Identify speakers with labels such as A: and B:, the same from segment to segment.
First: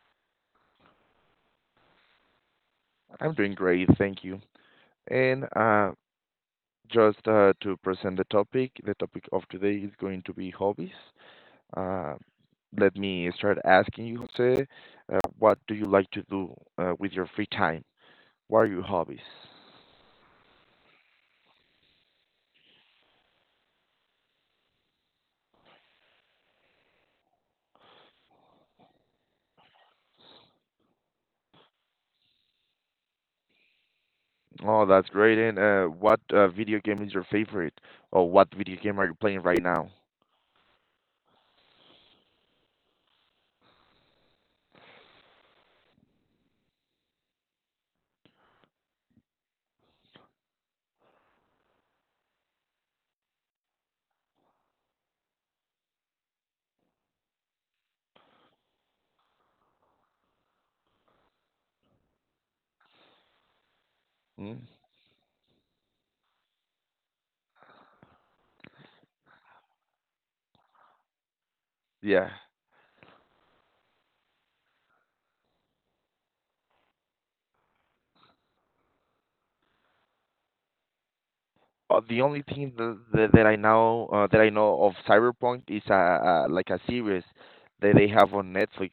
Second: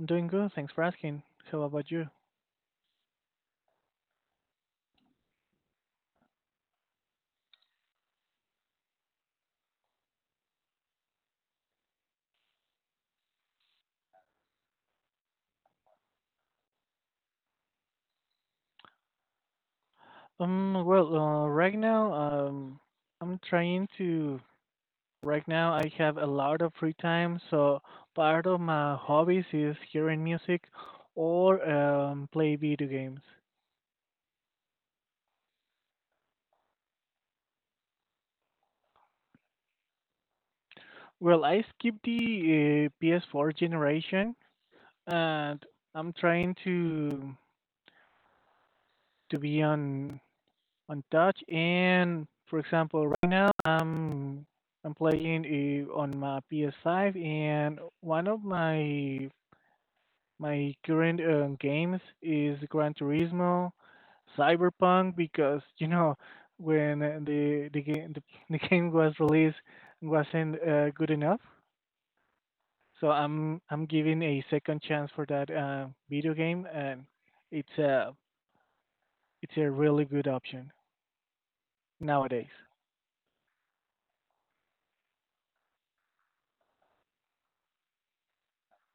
A: I'm doing good. Thanks for asking. So how about you?
B: I'm doing great, thank you. And Just to present the topic of today is going to be hobbies. Uh, Let me start asking you, Jose, what do you like to do with your free time? What are your hobbies?
A: Right now, I'm trying to. Right now, I have a lot of free time, so part of my hobbies is hearing music or play video games.
B: Oh, that's great. And what video game is your favorite? Or what video game are you playing right now?
A: Well, I skipped the PS4 generation, and I'm trying to be on touch. And for example, right now I'm playing on my PS5, and one of my current games is Gran Turismo,
B: Hmm?
A: Cyberpunk, because you know when the game was released wasn't good enough.
B: Yeah.
A: So I'm giving a second chance for that video game, and it's a it's a really good option
B: The only
A: nowadays.
B: thing that I know, that I know of Cyberpunk is a like a series that they have on Netflix.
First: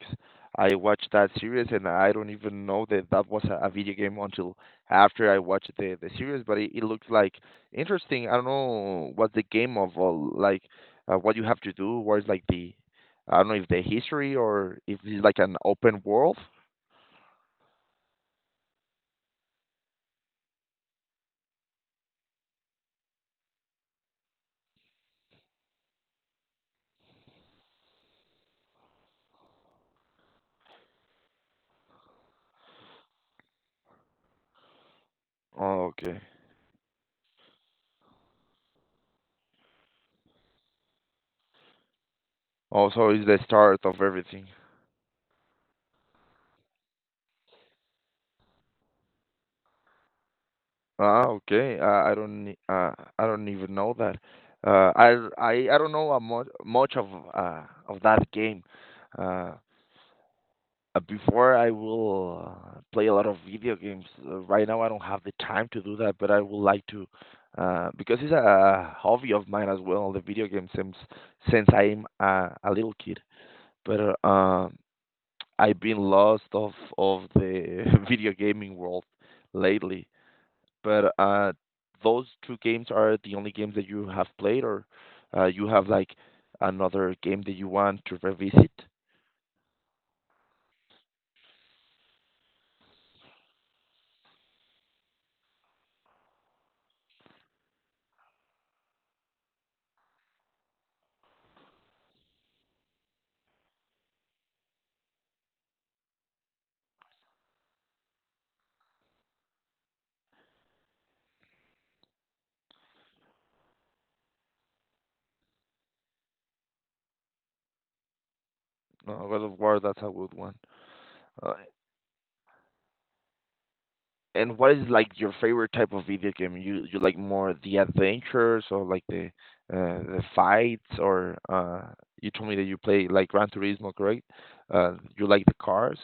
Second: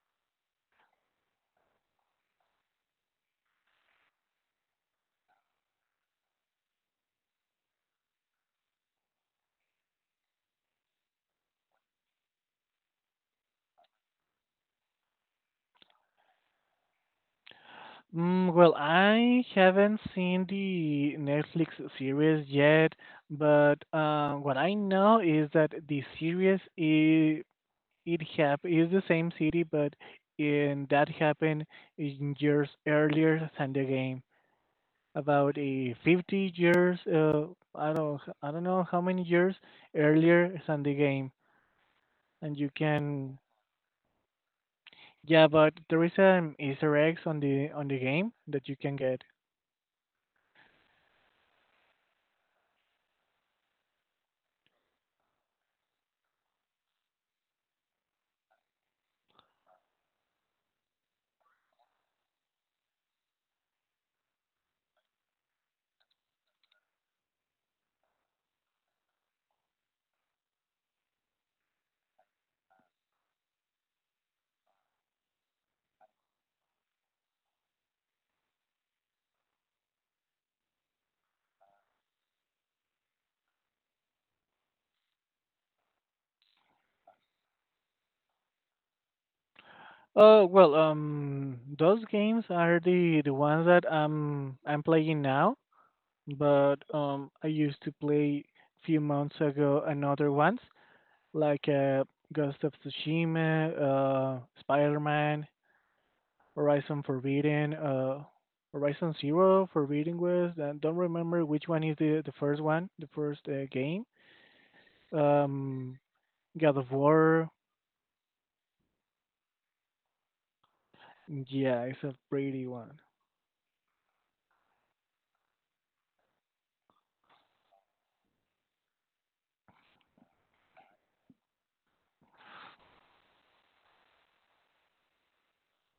B: I watched that series and I don't even know that that was a video game until after I watched the series. But it looks like interesting. I don't know what's the game of, or like what you have to do. What is like the— I don't know if the history or if it's like an open world.
A: Well, I haven't seen the Netflix series yet, but what I know is that the series is it hap is the same city, but in that happened in years earlier than the game, about
B: Oh,
A: a
B: okay.
A: 50 years. I don't know how many years earlier than the game, and you
B: Also, it's the
A: can
B: start of everything.
A: yeah, but there is an Easter eggs on the game that you can get.
B: Ah, okay. I don't even know that. I don't know a much uh of that game. Uh, Before I will play a lot of video games. Right now I don't have the time to do that, but I would like to, because it's a hobby of mine as well, the video game, since I'm a little kid. But I've been lost of the video gaming world lately. But those two games are the only games that you have played, or you have like another game that you want to revisit?
A: Those games are the ones that I'm playing now, but I used to play few months ago another ones like Ghost of Tsushima, Spider-Man, Horizon Forbidden, uh, Horizon Zero, Forbidden West. I don't remember which one is the first one, the first game. Um, God of War.
B: God of War, that's a good one. Uh,
A: Yeah, it's a pretty one.
B: and what is like your favorite type of video game? You like more the adventures or like the fights, or you told me that you play like Gran Turismo, correct? You like the cars?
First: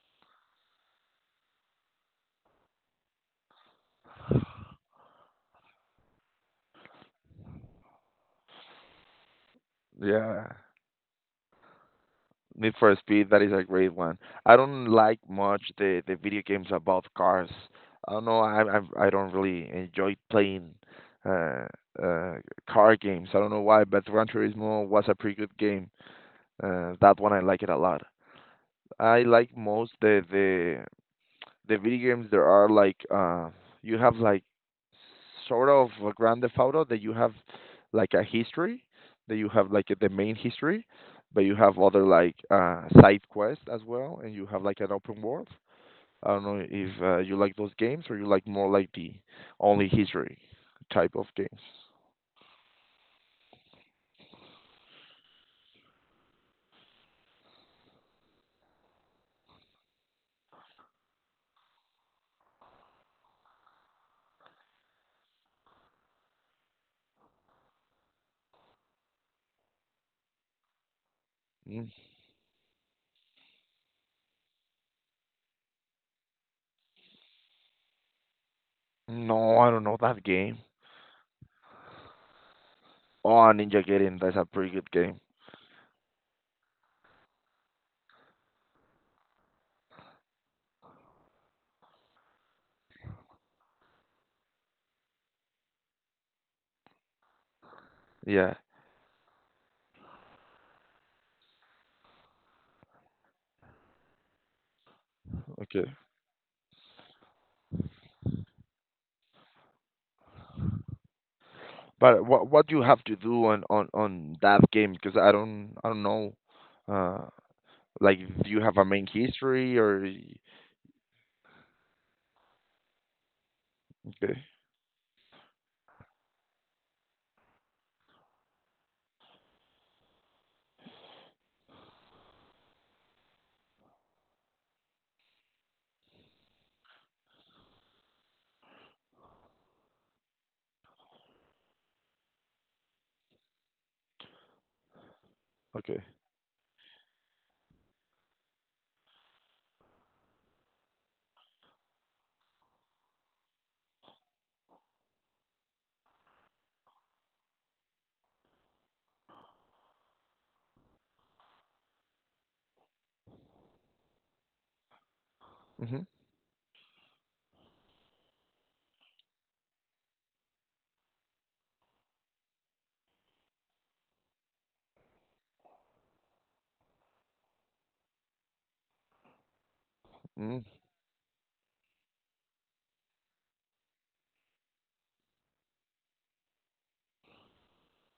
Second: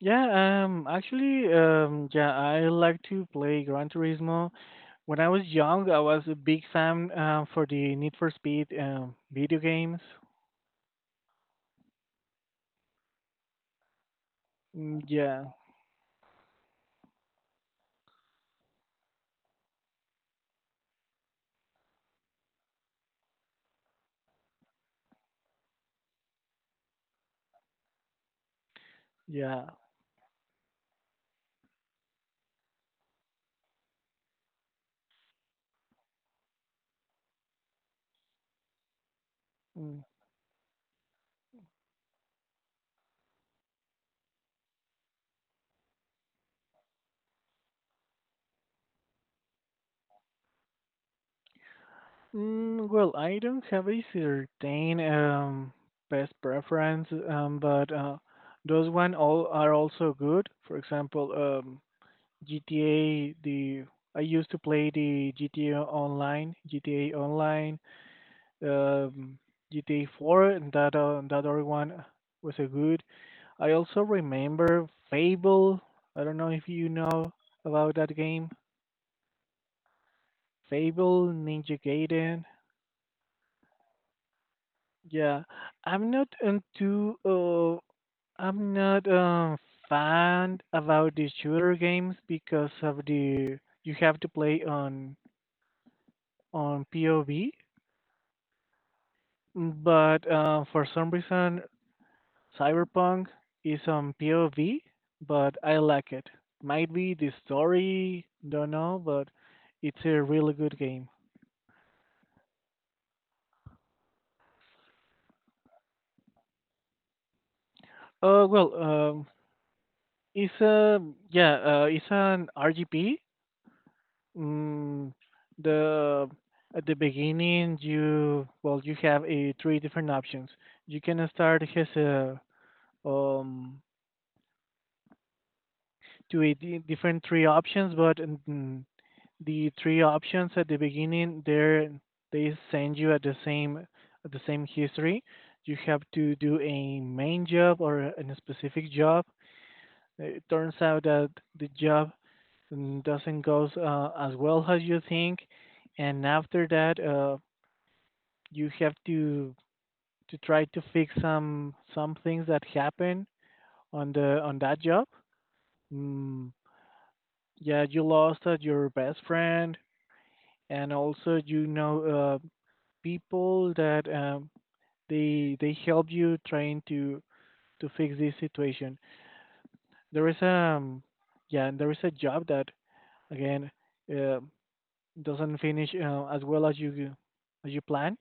A: Yeah, yeah, I like to play Gran Turismo. When I was young, I was a big fan for the Need for Speed video games.
B: Yeah. Need for Speed, that is a great one. I don't like
A: Yeah,
B: much the video games about cars. I don't know. I don't really enjoy playing uh uh car games. I don't know why, but Gran Turismo was a pretty good game. That one I like it a lot. I like
A: yeah.
B: most the the video games there are like, you have like sort of a Grand Theft Auto that you have like a history, that you have like
A: Mm.
B: the main history, but you have other like side quests as well, and you have like an open world. I don't know if you like those games, or you like more like the only history type of games.
A: Well, I don't have a certain best preference, but those one all are also good. For example, um, GTA. The I used to play the GTA Online, GTA Online um, GTA 4 and that other
B: Mm.
A: one was a good. I also remember Fable. I don't know if you know about that game.
B: No, I don't know that game.
A: Fable, Ninja Gaiden.
B: Oh, Ninja Gaiden, that's a pretty good game.
A: Yeah, I'm not into. I'm not fan about the shooter games because of the you have to play on POV.
B: Yeah.
A: But for some reason, Cyberpunk is on POV, but I
B: Okay.
A: like it. Might be the story, don't know, but it's a really good game.
B: But what you have to do on on that game? Because I don't know. Uh, like,
A: Uh,
B: do you
A: well,
B: have a main
A: um,
B: history, or y-?
A: it's a yeah, it's an RGB.
B: Okay,
A: Mm, the at the beginning, you have a three different options. You can start as a um different three options, but the three options at the beginning there they send you at the same history. You have
B: okay.
A: to do a main job or a specific job. It turns out that the job doesn't go as well as you think, and after that you have to try to fix some things that happen on the on that job.
B: Mhm.
A: mm, yeah, you lost your best friend, and also you know people that they help you trying to fix this situation. There is
B: Mhm.
A: yeah, and there is a job that again uh, doesn't finish as well as you plan,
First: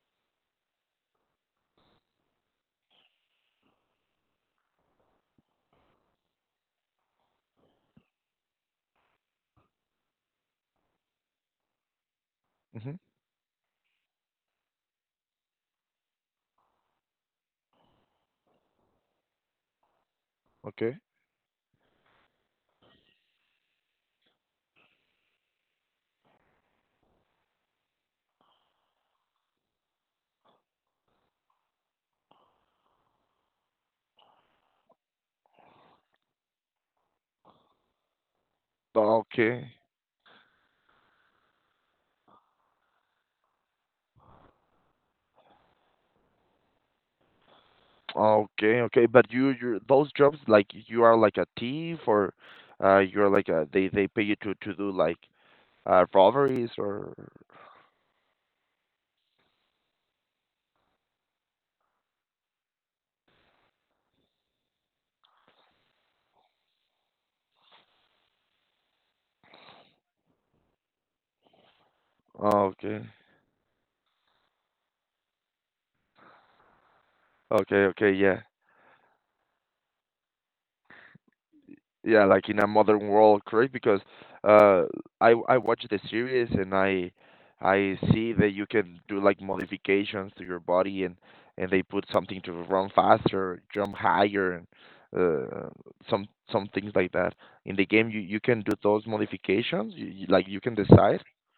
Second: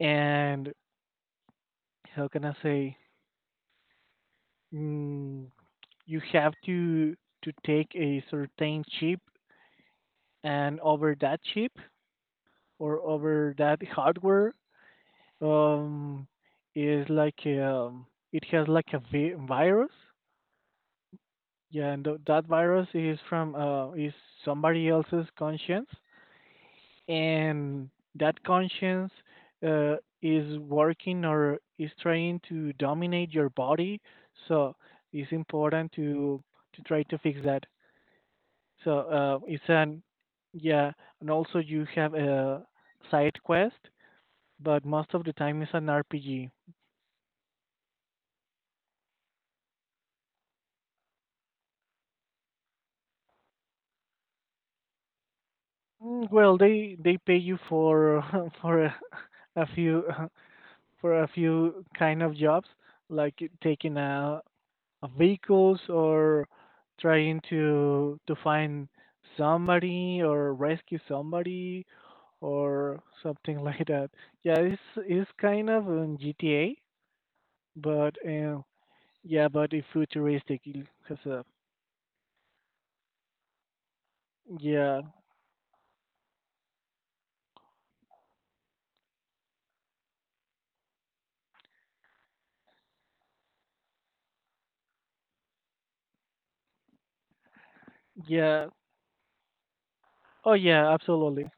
A: and how can I say, mm, you have to take a certain chip, and over that chip
B: Mhm.
A: or over that hardware um is like it has like a virus.
B: Okay,
A: Yeah, and that virus is from is somebody else's conscience, and that conscience uh, is working or is trying to dominate your body. So it's important to try to fix that. So it's
B: okay.
A: an yeah, and also you have a side quest, but most of the time it's an RPG.
B: Okay, okay. But you those jobs, like you are like a thief, or you're like a, they pay you to do like,
A: Well,
B: robberies
A: they
B: or—
A: they pay you for for a few. for a few kind of jobs, like taking a vehicles or trying to find somebody or rescue somebody
B: Oh,
A: or
B: okay.
A: something like that. Yeah, it's kind of in GTA,
B: Okay, okay,
A: but
B: yeah.
A: yeah, but it's futuristic. It has a
B: Yeah, like in a modern world, correct? Because, uh,
A: yeah,
B: I watch the series and I see that you can do like modifications to your body, and they put something to run faster, jump higher, and uh, some some things like that. In the game, you can
A: yeah.
B: do those modifications. You like,
A: Oh
B: you can
A: yeah,
B: decide.
A: absolutely.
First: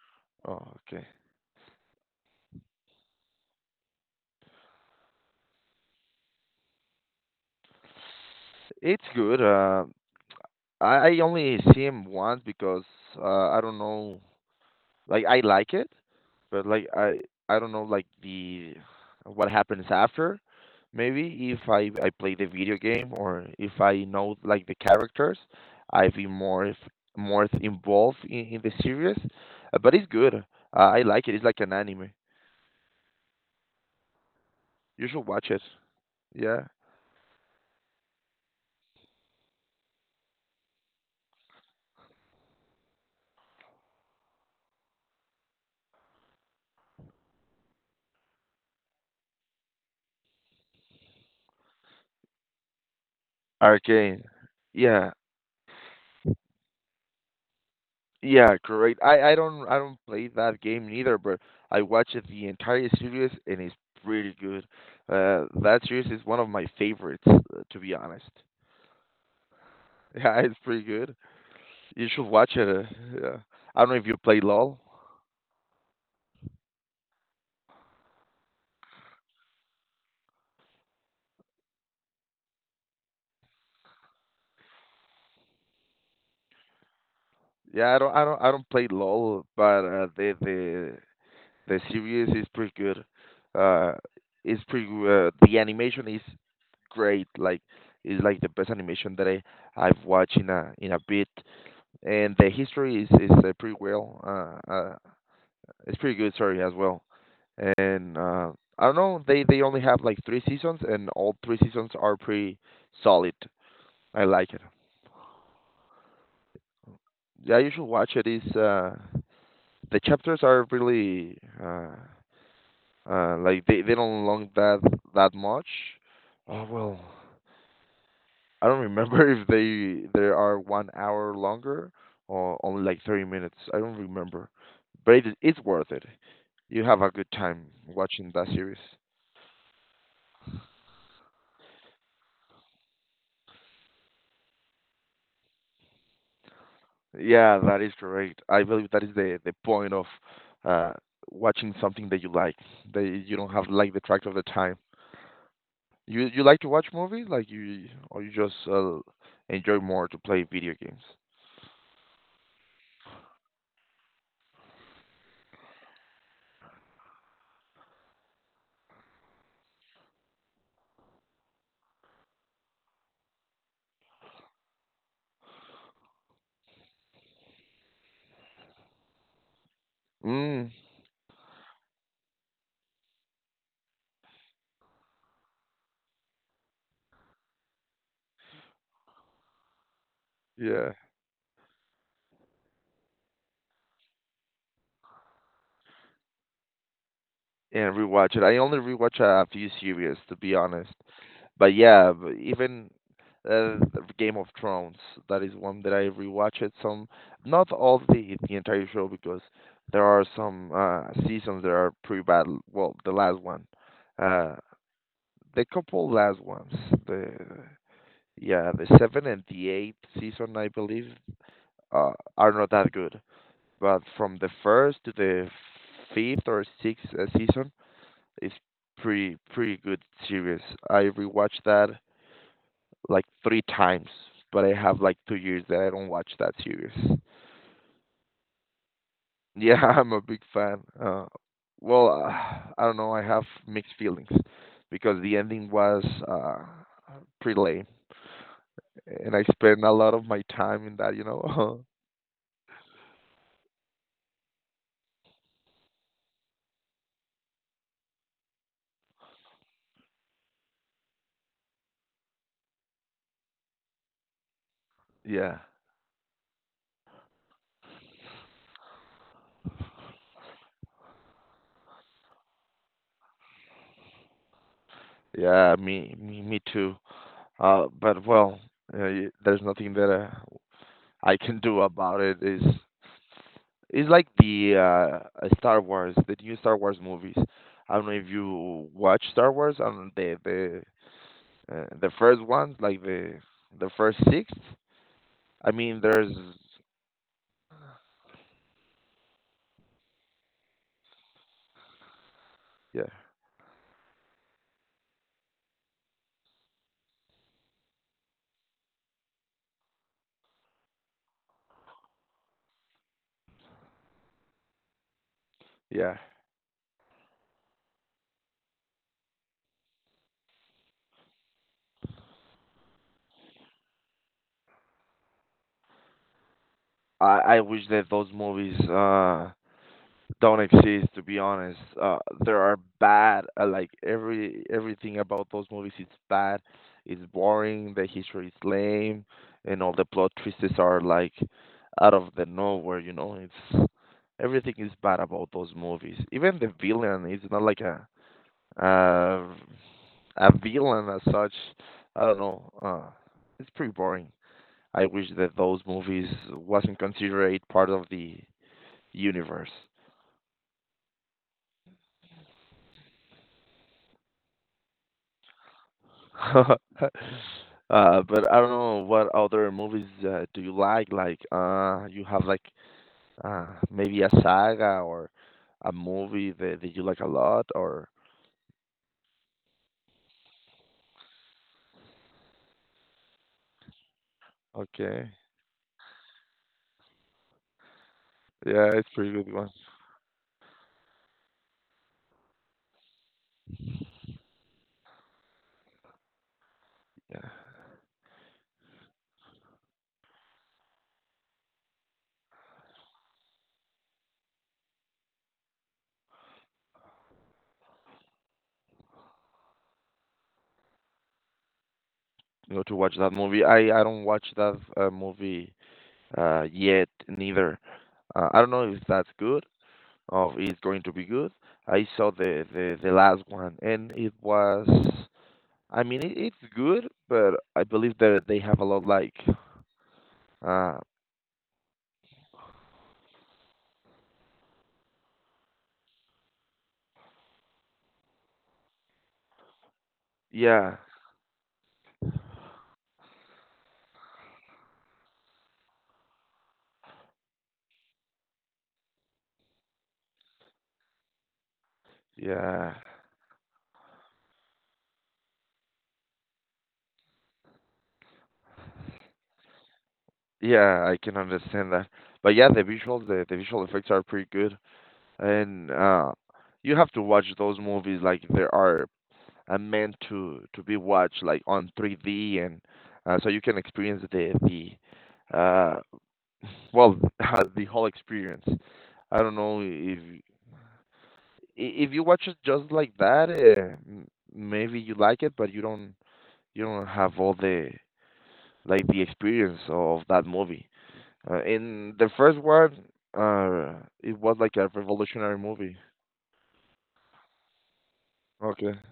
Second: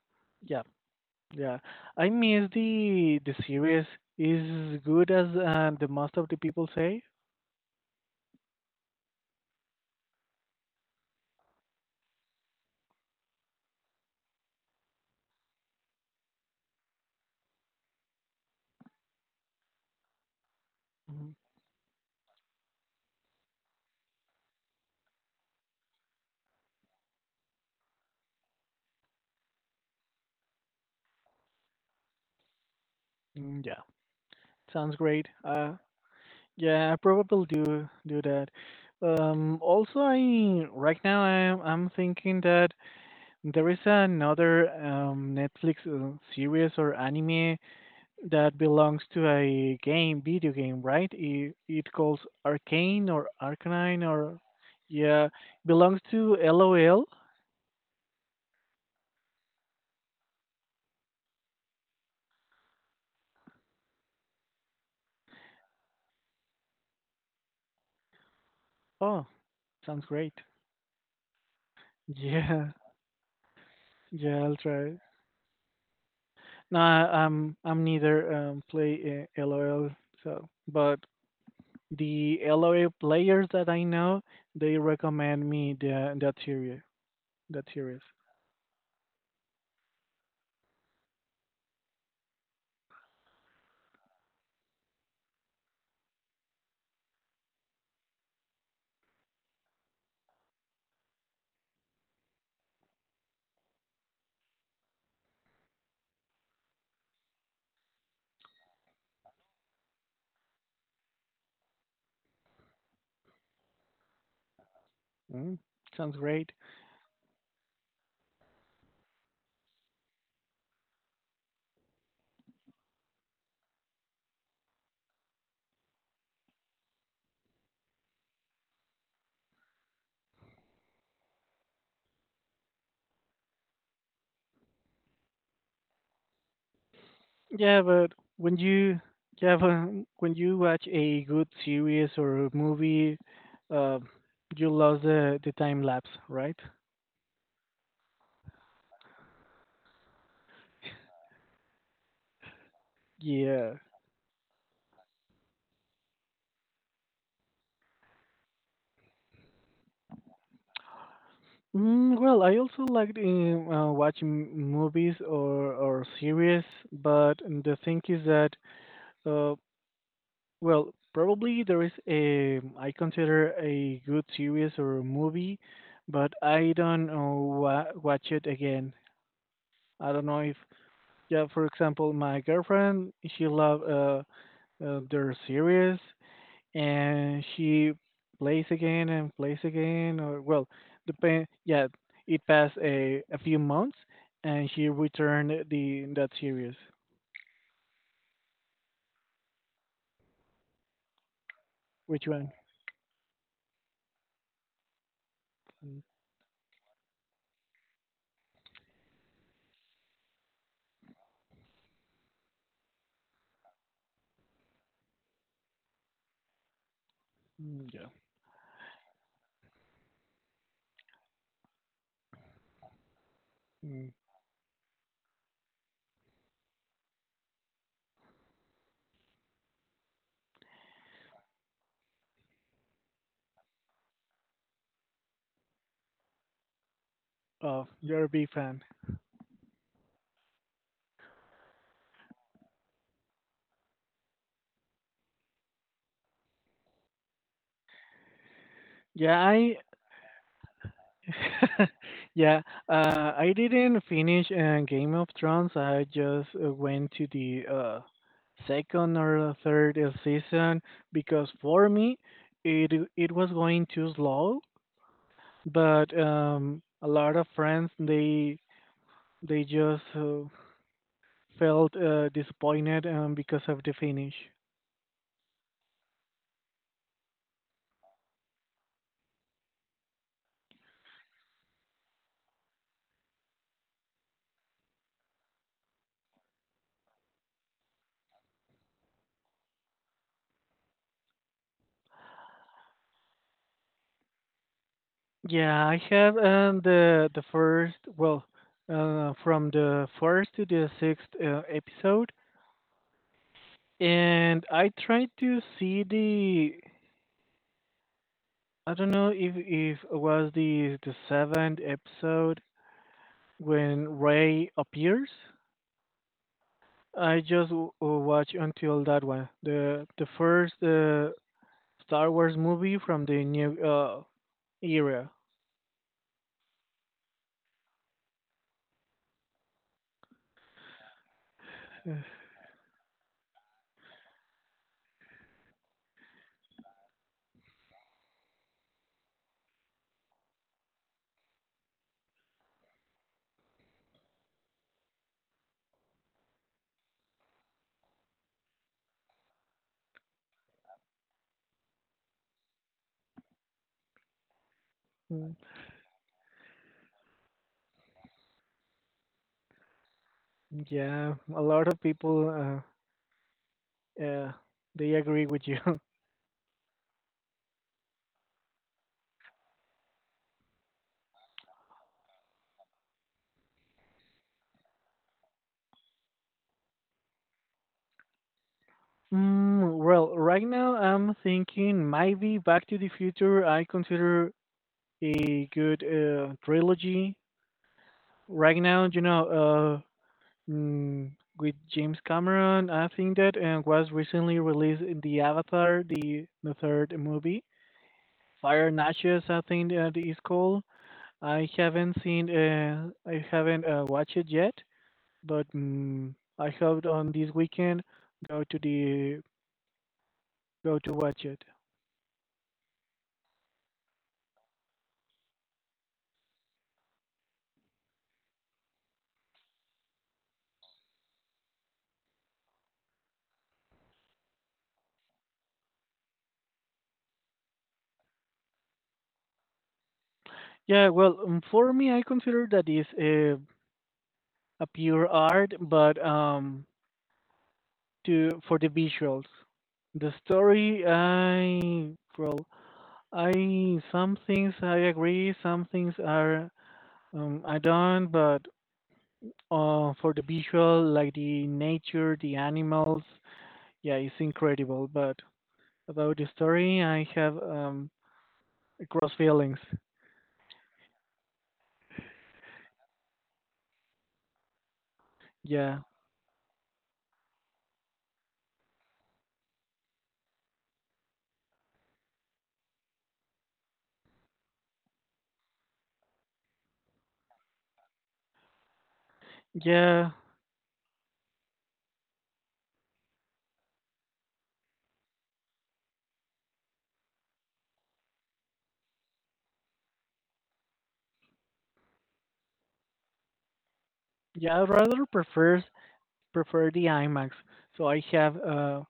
A: Yeah,
B: Oh, okay.
A: yeah. I miss the series is good as the most of the people say.
B: It's good. I only see him once because, I don't know. Like, I like it, but like I don't know like the— what happens after.
A: Mm-hmm.
B: Maybe if I play the video game, or if I know like the characters, I'd be more if, more involved in the series. But it's good. I like it. It's like an anime.
A: Yeah, sounds
B: You should
A: great.
B: watch it. Yeah.
A: Yeah, I probably do that. I right now I'm thinking that there is another Netflix series or anime that belongs to video game, right? It calls Arcane or Arcanine
B: Arcane.
A: or
B: Yeah.
A: yeah, belongs to LOL.
B: Yeah, correct. I don't play that game neither, but I watched the entire series, and it's pretty good. That series is one of my favorites, to be honest.
A: Oh, sounds
B: Yeah,
A: great.
B: it's pretty good. You should watch it.
A: Yeah,
B: Yeah. I don't know if you play
A: yeah, I'll
B: LOL.
A: try. Nah, I'm neither play LOL. So, but the LOL players that I know, they recommend me the that series. That
B: Yeah,
A: series.
B: I don't play LOL, but the series is pretty good. Uh, it's pretty good. The animation is great. Like, it's like the best animation that I've watched in a bit. And the history is pretty well. It's pretty good, sorry, as well. And I don't know, they only have like three seasons, and all three seasons are pretty solid. I like it.
A: Mm, sounds great.
B: Yeah, you should watch it. Is the chapters are really, like they don't long that that much. Oh well. I don't remember if they they are 1 hour longer or only like 30 minutes. I don't remember, but it's worth it. You have a good time
A: Yeah, but
B: watching that
A: when
B: series.
A: you yeah, but when you watch a good series or a movie, uh, you lost the time lapse, right?
B: Yeah, that is correct. I believe that is the point of, uh, watching something that you like. That you don't have
A: Yeah.
B: like the track of the time. You like to watch movies, like you, or you just enjoy more to play video games.
A: Well, I also like watching movies or series, but the thing is that Uh, well, probably there is a I consider a good series or a movie, but I don't know wa watch it again. I don't know if
B: Mm,
A: yeah, for example, my girlfriend she love their series, and she plays again and plays again. Or well
B: yeah,
A: depend yeah, it passed a few months and she returned the that series.
B: and rewatch it. I only rewatch a few series, to be honest. But yeah,
A: Which
B: b-
A: one?
B: even uh, Game of Thrones, that is one that
A: Mm,
B: I rewatched some, not all the entire show, because there are some seasons that are pretty bad. Well, the last one, uh, the couple last ones, the
A: yeah.
B: yeah, the seven and the eighth season, I believe, uh, are not that good. But
A: Mm.
B: from the first to the fifth or sixth season, is pretty good series. I rewatched that like three times, but I have like 2 years that I don't watch that series.
A: Oh, you're a big fan.
B: Yeah, I'm a big fan. Well, I don't know. I have mixed feelings because the ending was pretty lame, and
A: Yeah,
B: I
A: I
B: spent a lot of my time in that. You know.
A: yeah, I didn't finish Game of Thrones. I just went to the second or third season because for me it it was going too slow.
B: Yeah.
A: But a lot of friends they just felt disappointed because of the finish.
B: Yeah. Me. Me. Me too. But well, there's nothing that I can do about it. Is— it's like the, Star Wars, the new Star Wars movies. I don't know if you watch Star Wars on the the first ones, like the first six. I
A: Yeah, I
B: mean, there's,
A: have the first well from the first to the sixth episode.
B: yeah,
A: And I tried to see the I don't know if it was the seventh episode when Ray appears.
B: yeah.
A: I just watch until that one, the first Star Wars movie from the new era.
B: I wish that those movies don't exist, to be honest.
A: Uh,
B: There are bad, like every everything about those movies is bad, it's boring, the history is lame, and all the plot twists are like out of the nowhere, you know. It's everything is bad about those movies. Even the villain is not like a, uh a villain as such. I don't know, it's pretty boring. I wish
A: Mm,
B: that those movies wasn't considered part of the universe.
A: Yeah, a lot of people uh, they agree with you.
B: But I don't know what other movies do you like? Like, you have like maybe a saga, or a movie that, that you like a lot, or—
A: Well, right now I'm thinking maybe Back to the Future. I consider
B: Okay,
A: a good trilogy right
B: yeah,
A: now.
B: it's
A: You
B: pretty good one.
A: know, uh, mm, with James Cameron, I think that and was recently released in the Avatar, the third
B: Yeah,
A: movie, Fire and Ashes. I think that is called. I haven't watched it yet, but I hope on this weekend go to the go to watch it.
B: you know, to watch that movie. I don't watch that movie, yet neither. I don't know if that's good, or if it's going to be good. I saw the the last one, and it was— I mean, it's good, but I believe that they have a lot like— Uh,
A: Yeah, well, for me, I consider that is a pure art, but to for the visuals. The
B: yeah,
A: story, I well, I some things I agree, some things are I don't, but for the visual, like the nature, the
B: yeah,
A: animals, yeah, it's incredible. But about the story, I have cross feelings.
B: yeah. I can understand that, but yeah, the visuals, the visual effects are pretty good, and
A: Yeah,
B: you have to watch those movies like they are meant to be watched like on 3D, and so you can experience the well the whole experience. I don't know if
A: yeah,
B: I- if you watch it just like that, maybe you like it, but you don't have all the, like, the experience of that movie. In the first one, uh, it was like
A: yeah. I
B: a
A: rather
B: revolutionary movie.
A: prefer the IMAX. So I have
B: Okay.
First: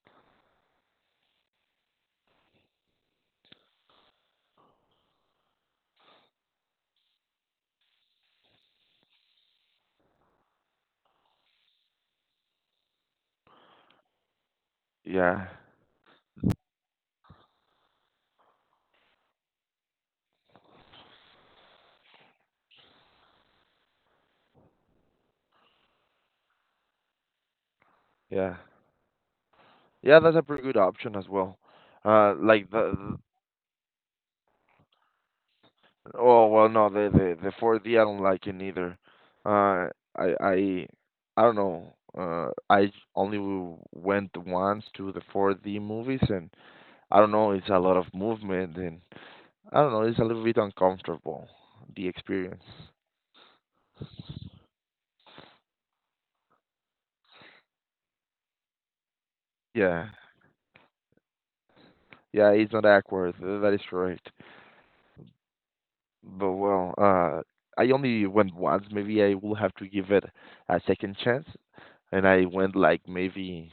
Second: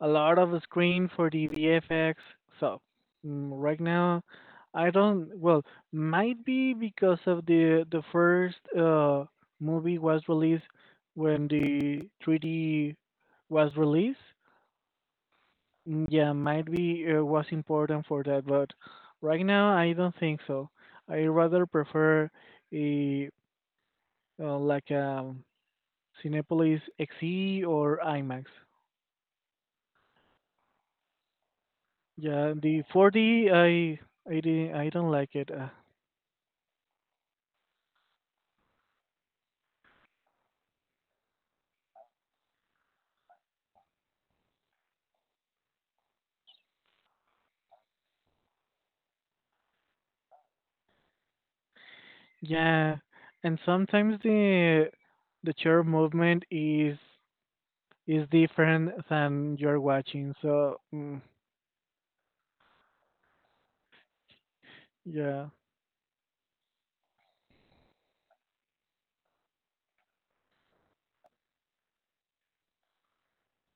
A: a lot of screen for the VFX. So right now, I don't. Well, might be because of the first movie was released when the 3D was released.
B: Yeah,
A: Yeah, might be was important for that, but right now I don't think so. I rather prefer a like Cinepolis XE or IMAX.
B: yeah, yeah. That's a pretty good option as well.
A: Yeah,
B: Like
A: the
B: the—
A: 4D, I don't like it.
B: oh well, no, the the 4D I don't like it neither. Uh, I I I don't know. I only went once to the 4D movies, and I don't know. It's a lot of movement, and I don't know. It's a little bit uncomfortable, the experience.
A: Yeah, and sometimes the chair movement is different than you're
B: Yeah,
A: watching. So
B: yeah. It's not awkward. That is correct.
A: yeah,
B: But well, I only went once. Maybe I will have to give it a second chance. And I went like maybe,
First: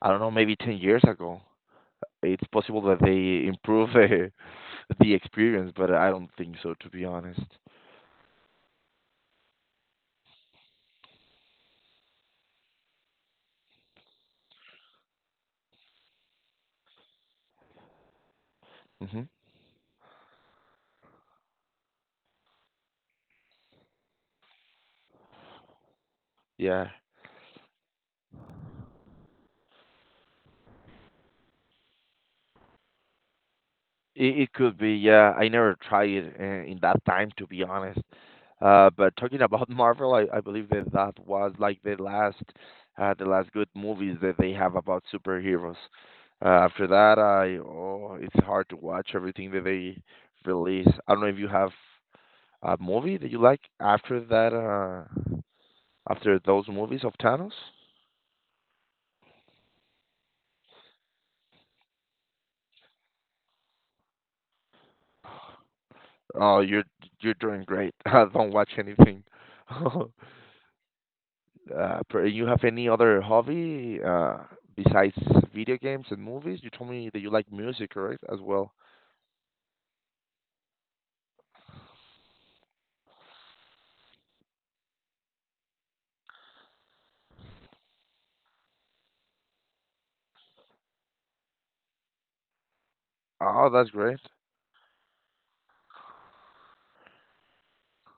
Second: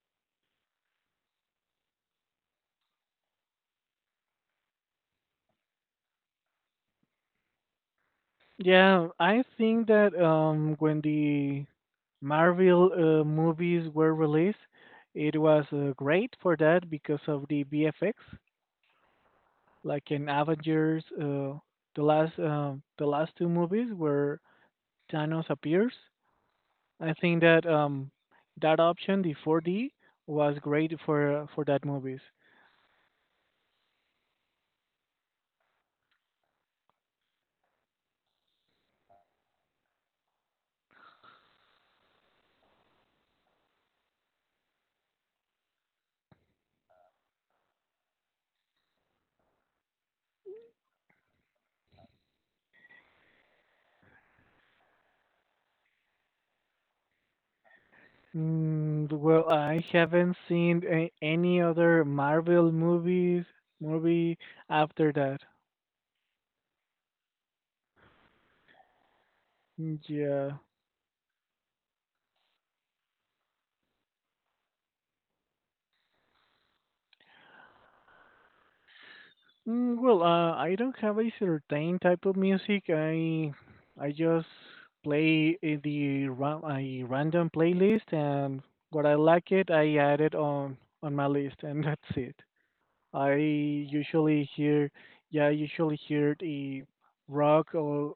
B: I don't know, maybe 10 years ago. It's possible that they improve the experience, but I don't think so, to be honest.
A: yeah, I think that when the Marvel movies were released, it was great for that because of the BFX.
B: Hmm.
A: Like in Avengers, the last two movies where Thanos appears,
B: Yeah.
A: I think that that option, the 4D, was great for that movies.
B: It could be, yeah. I never tried it in that time, to be honest. But talking about Marvel, I believe that that was like the last good movies that they have about superheroes. After that, it's hard to watch everything that they release. I don't know if you have a movie that you like after that, after those movies of Thanos.
A: Well, I haven't seen any other Marvel movies movie after that.
B: Oh, you're doing great. Don't watch anything.
A: Yeah.
B: You have any other hobby besides video games and movies? You told me that you like music, right, as well.
A: Well, I don't have a certain type of music. I just play a random playlist, and what I like it, I add it on my list, and that's it. I
B: Oh, that's great.
A: usually hear, yeah, I usually hear the rock or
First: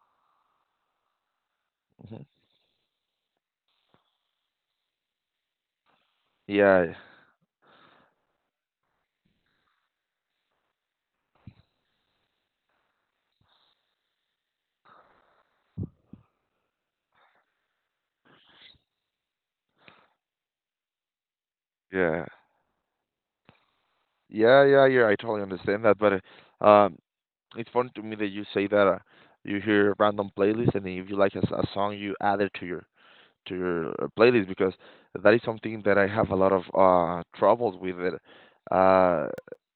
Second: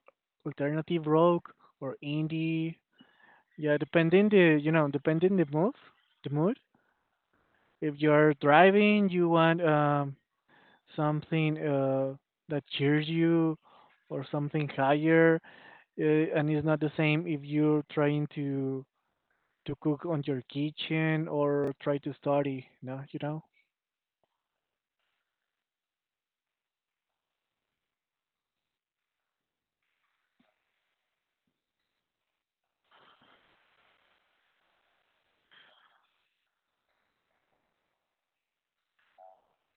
A: alternative rock or
B: Hmm.
A: indie. Yeah, depending the, you know, depending the mood, the mood.
B: Yeah,
A: If you're driving, you want something that cheers you or something higher, and it's not the same if you're trying to cook on your kitchen or try to
B: yeah,
A: study. No, you know.
B: yeah. I totally understand that, but uh, um, it's funny to me that you say that you hear random playlist, and if you like a song, you add it to your playlist because that is something that I have a lot of troubles with it. Uh,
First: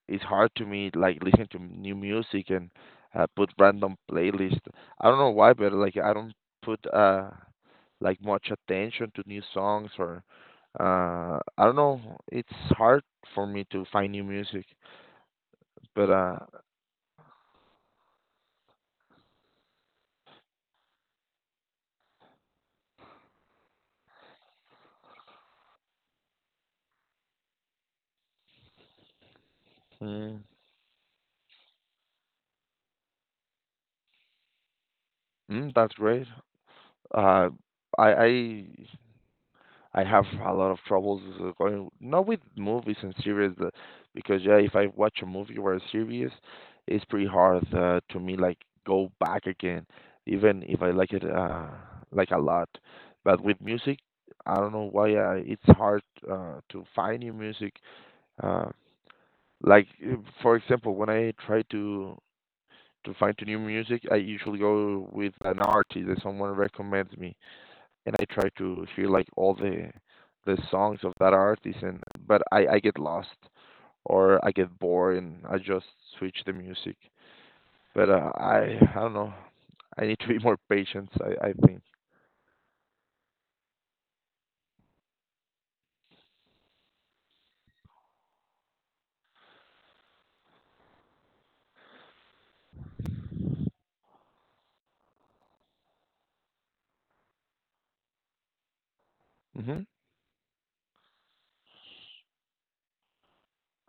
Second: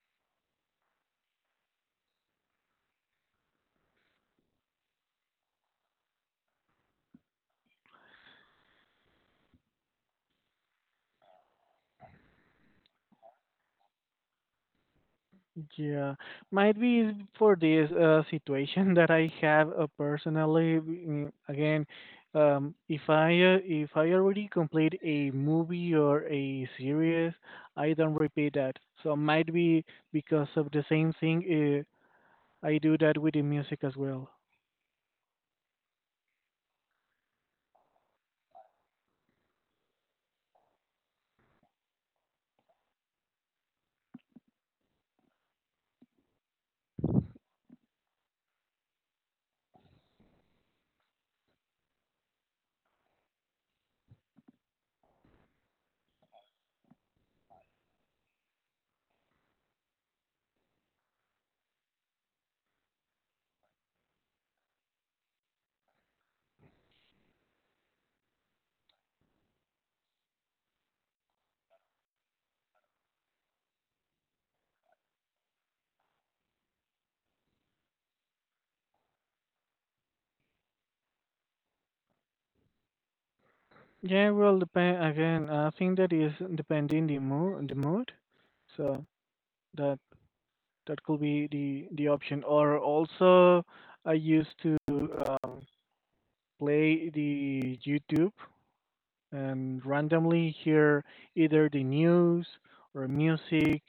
B: it's hard to me like listen to new music and put random playlist. I don't know why, but like I don't put like much attention to new songs or I don't know. It's hard for me to find new music, but
A: Yeah, might be for this situation that I have personally. Again, if I already complete a movie or a series, I don't repeat that. So might be
B: mm,
A: because of the same thing. I do that with the music as well.
B: that's great. Uh, I I I have a lot of troubles going not with movies and series because yeah, if I watch a movie or a series, it's pretty hard to me like go back again, even if I like it like a lot. But with music, I don't know why it's hard to find new music. Uh, like uh, for example, when I try to find new music, I usually go with an artist that someone recommends me and I try to hear like all the songs of that artist and but I get lost or I get bored and I just switch the music. But I don't know. I need to be more patient, I think.
A: Yeah, well, depend again. I think that is depending the mood, the mood. So that that could be the option. Or also, I used to. Um, play the YouTube
B: Mhm.
A: and randomly hear either the news or music.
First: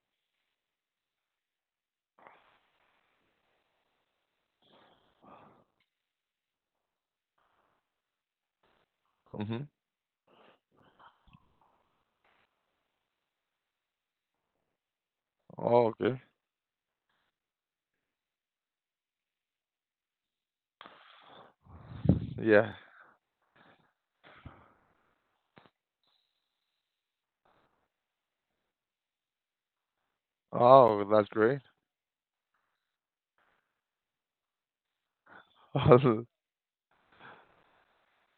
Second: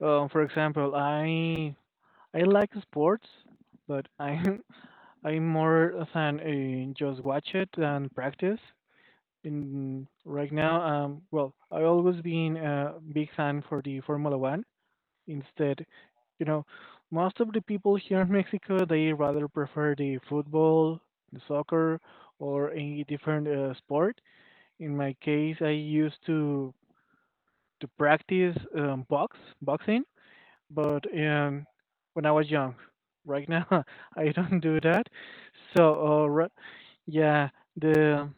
A: For example, I like sports, but I'm I'm more than just watch it than practice.
B: Mhm.
A: In right now, well, I always been a big fan for the Formula One. Instead,
B: Oh, okay.
A: you know, most of the people here in Mexico they rather prefer the football, the soccer, or
B: Yeah.
A: any different sport. In my case, I used to practice boxing,
B: Oh,
A: but
B: that's great.
A: when I was young. Right now, I don't do that. So, yeah, the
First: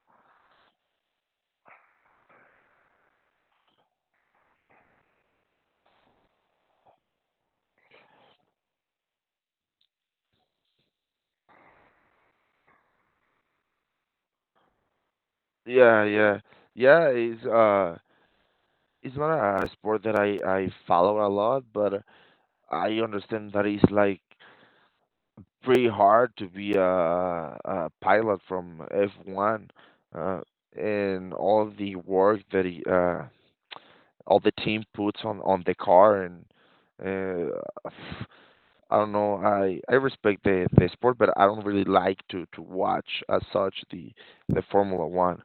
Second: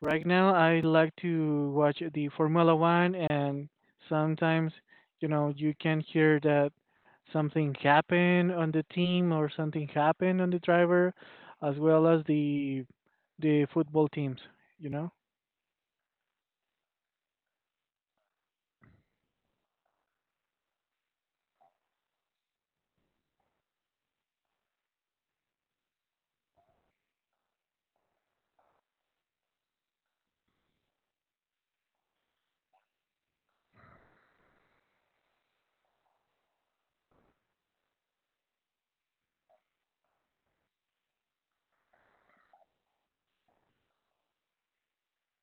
A: right now, I like to watch the Formula One, and sometimes, you know, you can hear that something happened on the team or something happened on the driver, as well as the football teams. You know.
B: Yeah, yeah. Yeah, it's not a sport that I follow a lot, but I understand that it's like pretty hard to be a pilot from F1 uh, and all the work that all the team puts on the car and uh, I don't know I respect the sport but I don't really like to watch as such the Formula 1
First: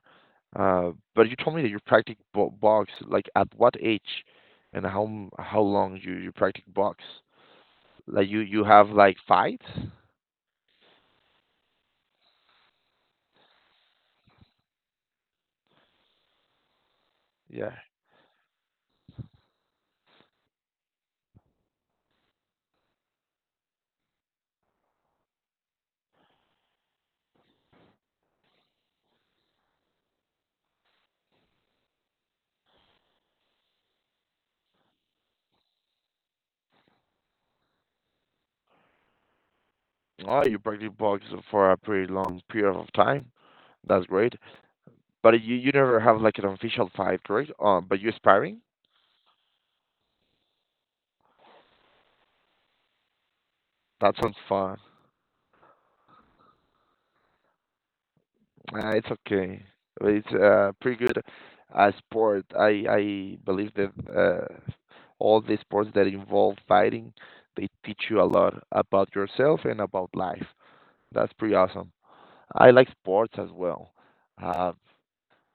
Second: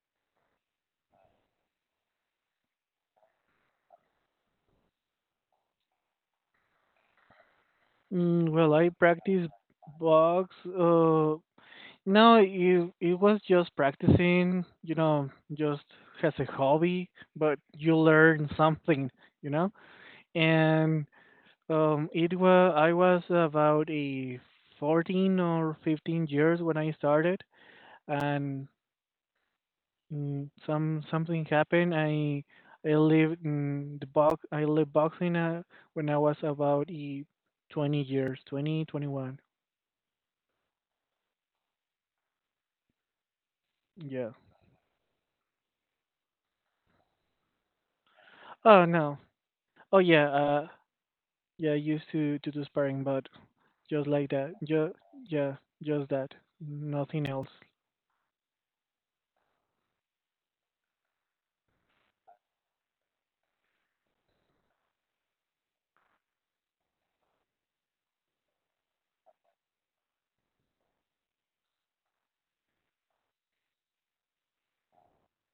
B: but you told me that you practice box like at what age and how how long you practice box like
A: Mm,
B: you
A: well,
B: have
A: I
B: like
A: practice
B: fights.
A: box. No, it was just practicing. You know, just as a hobby, but
B: Yeah.
A: you learn something. You know. And it was I was about a 14 or 15 years when I started, and something happened. I lived in the box. I lived boxing when I was about a 20 years, twenty twenty-one.
B: Oh, you practice boxing for a pretty long period of time. That's
A: Yeah.
B: great. But you never have like an official fight, correct? But you are sparring?
A: Oh no. Oh yeah. Yeah. I used to do sparring, but just
B: That
A: like
B: sounds
A: that.
B: fun.
A: Just yeah. Just that. Nothing else.
B: It's okay. It's pretty good sport. I believe that all the sports that involve fighting, they teach you a lot about yourself and about life. That's pretty awesome. I like sports as well. Uh,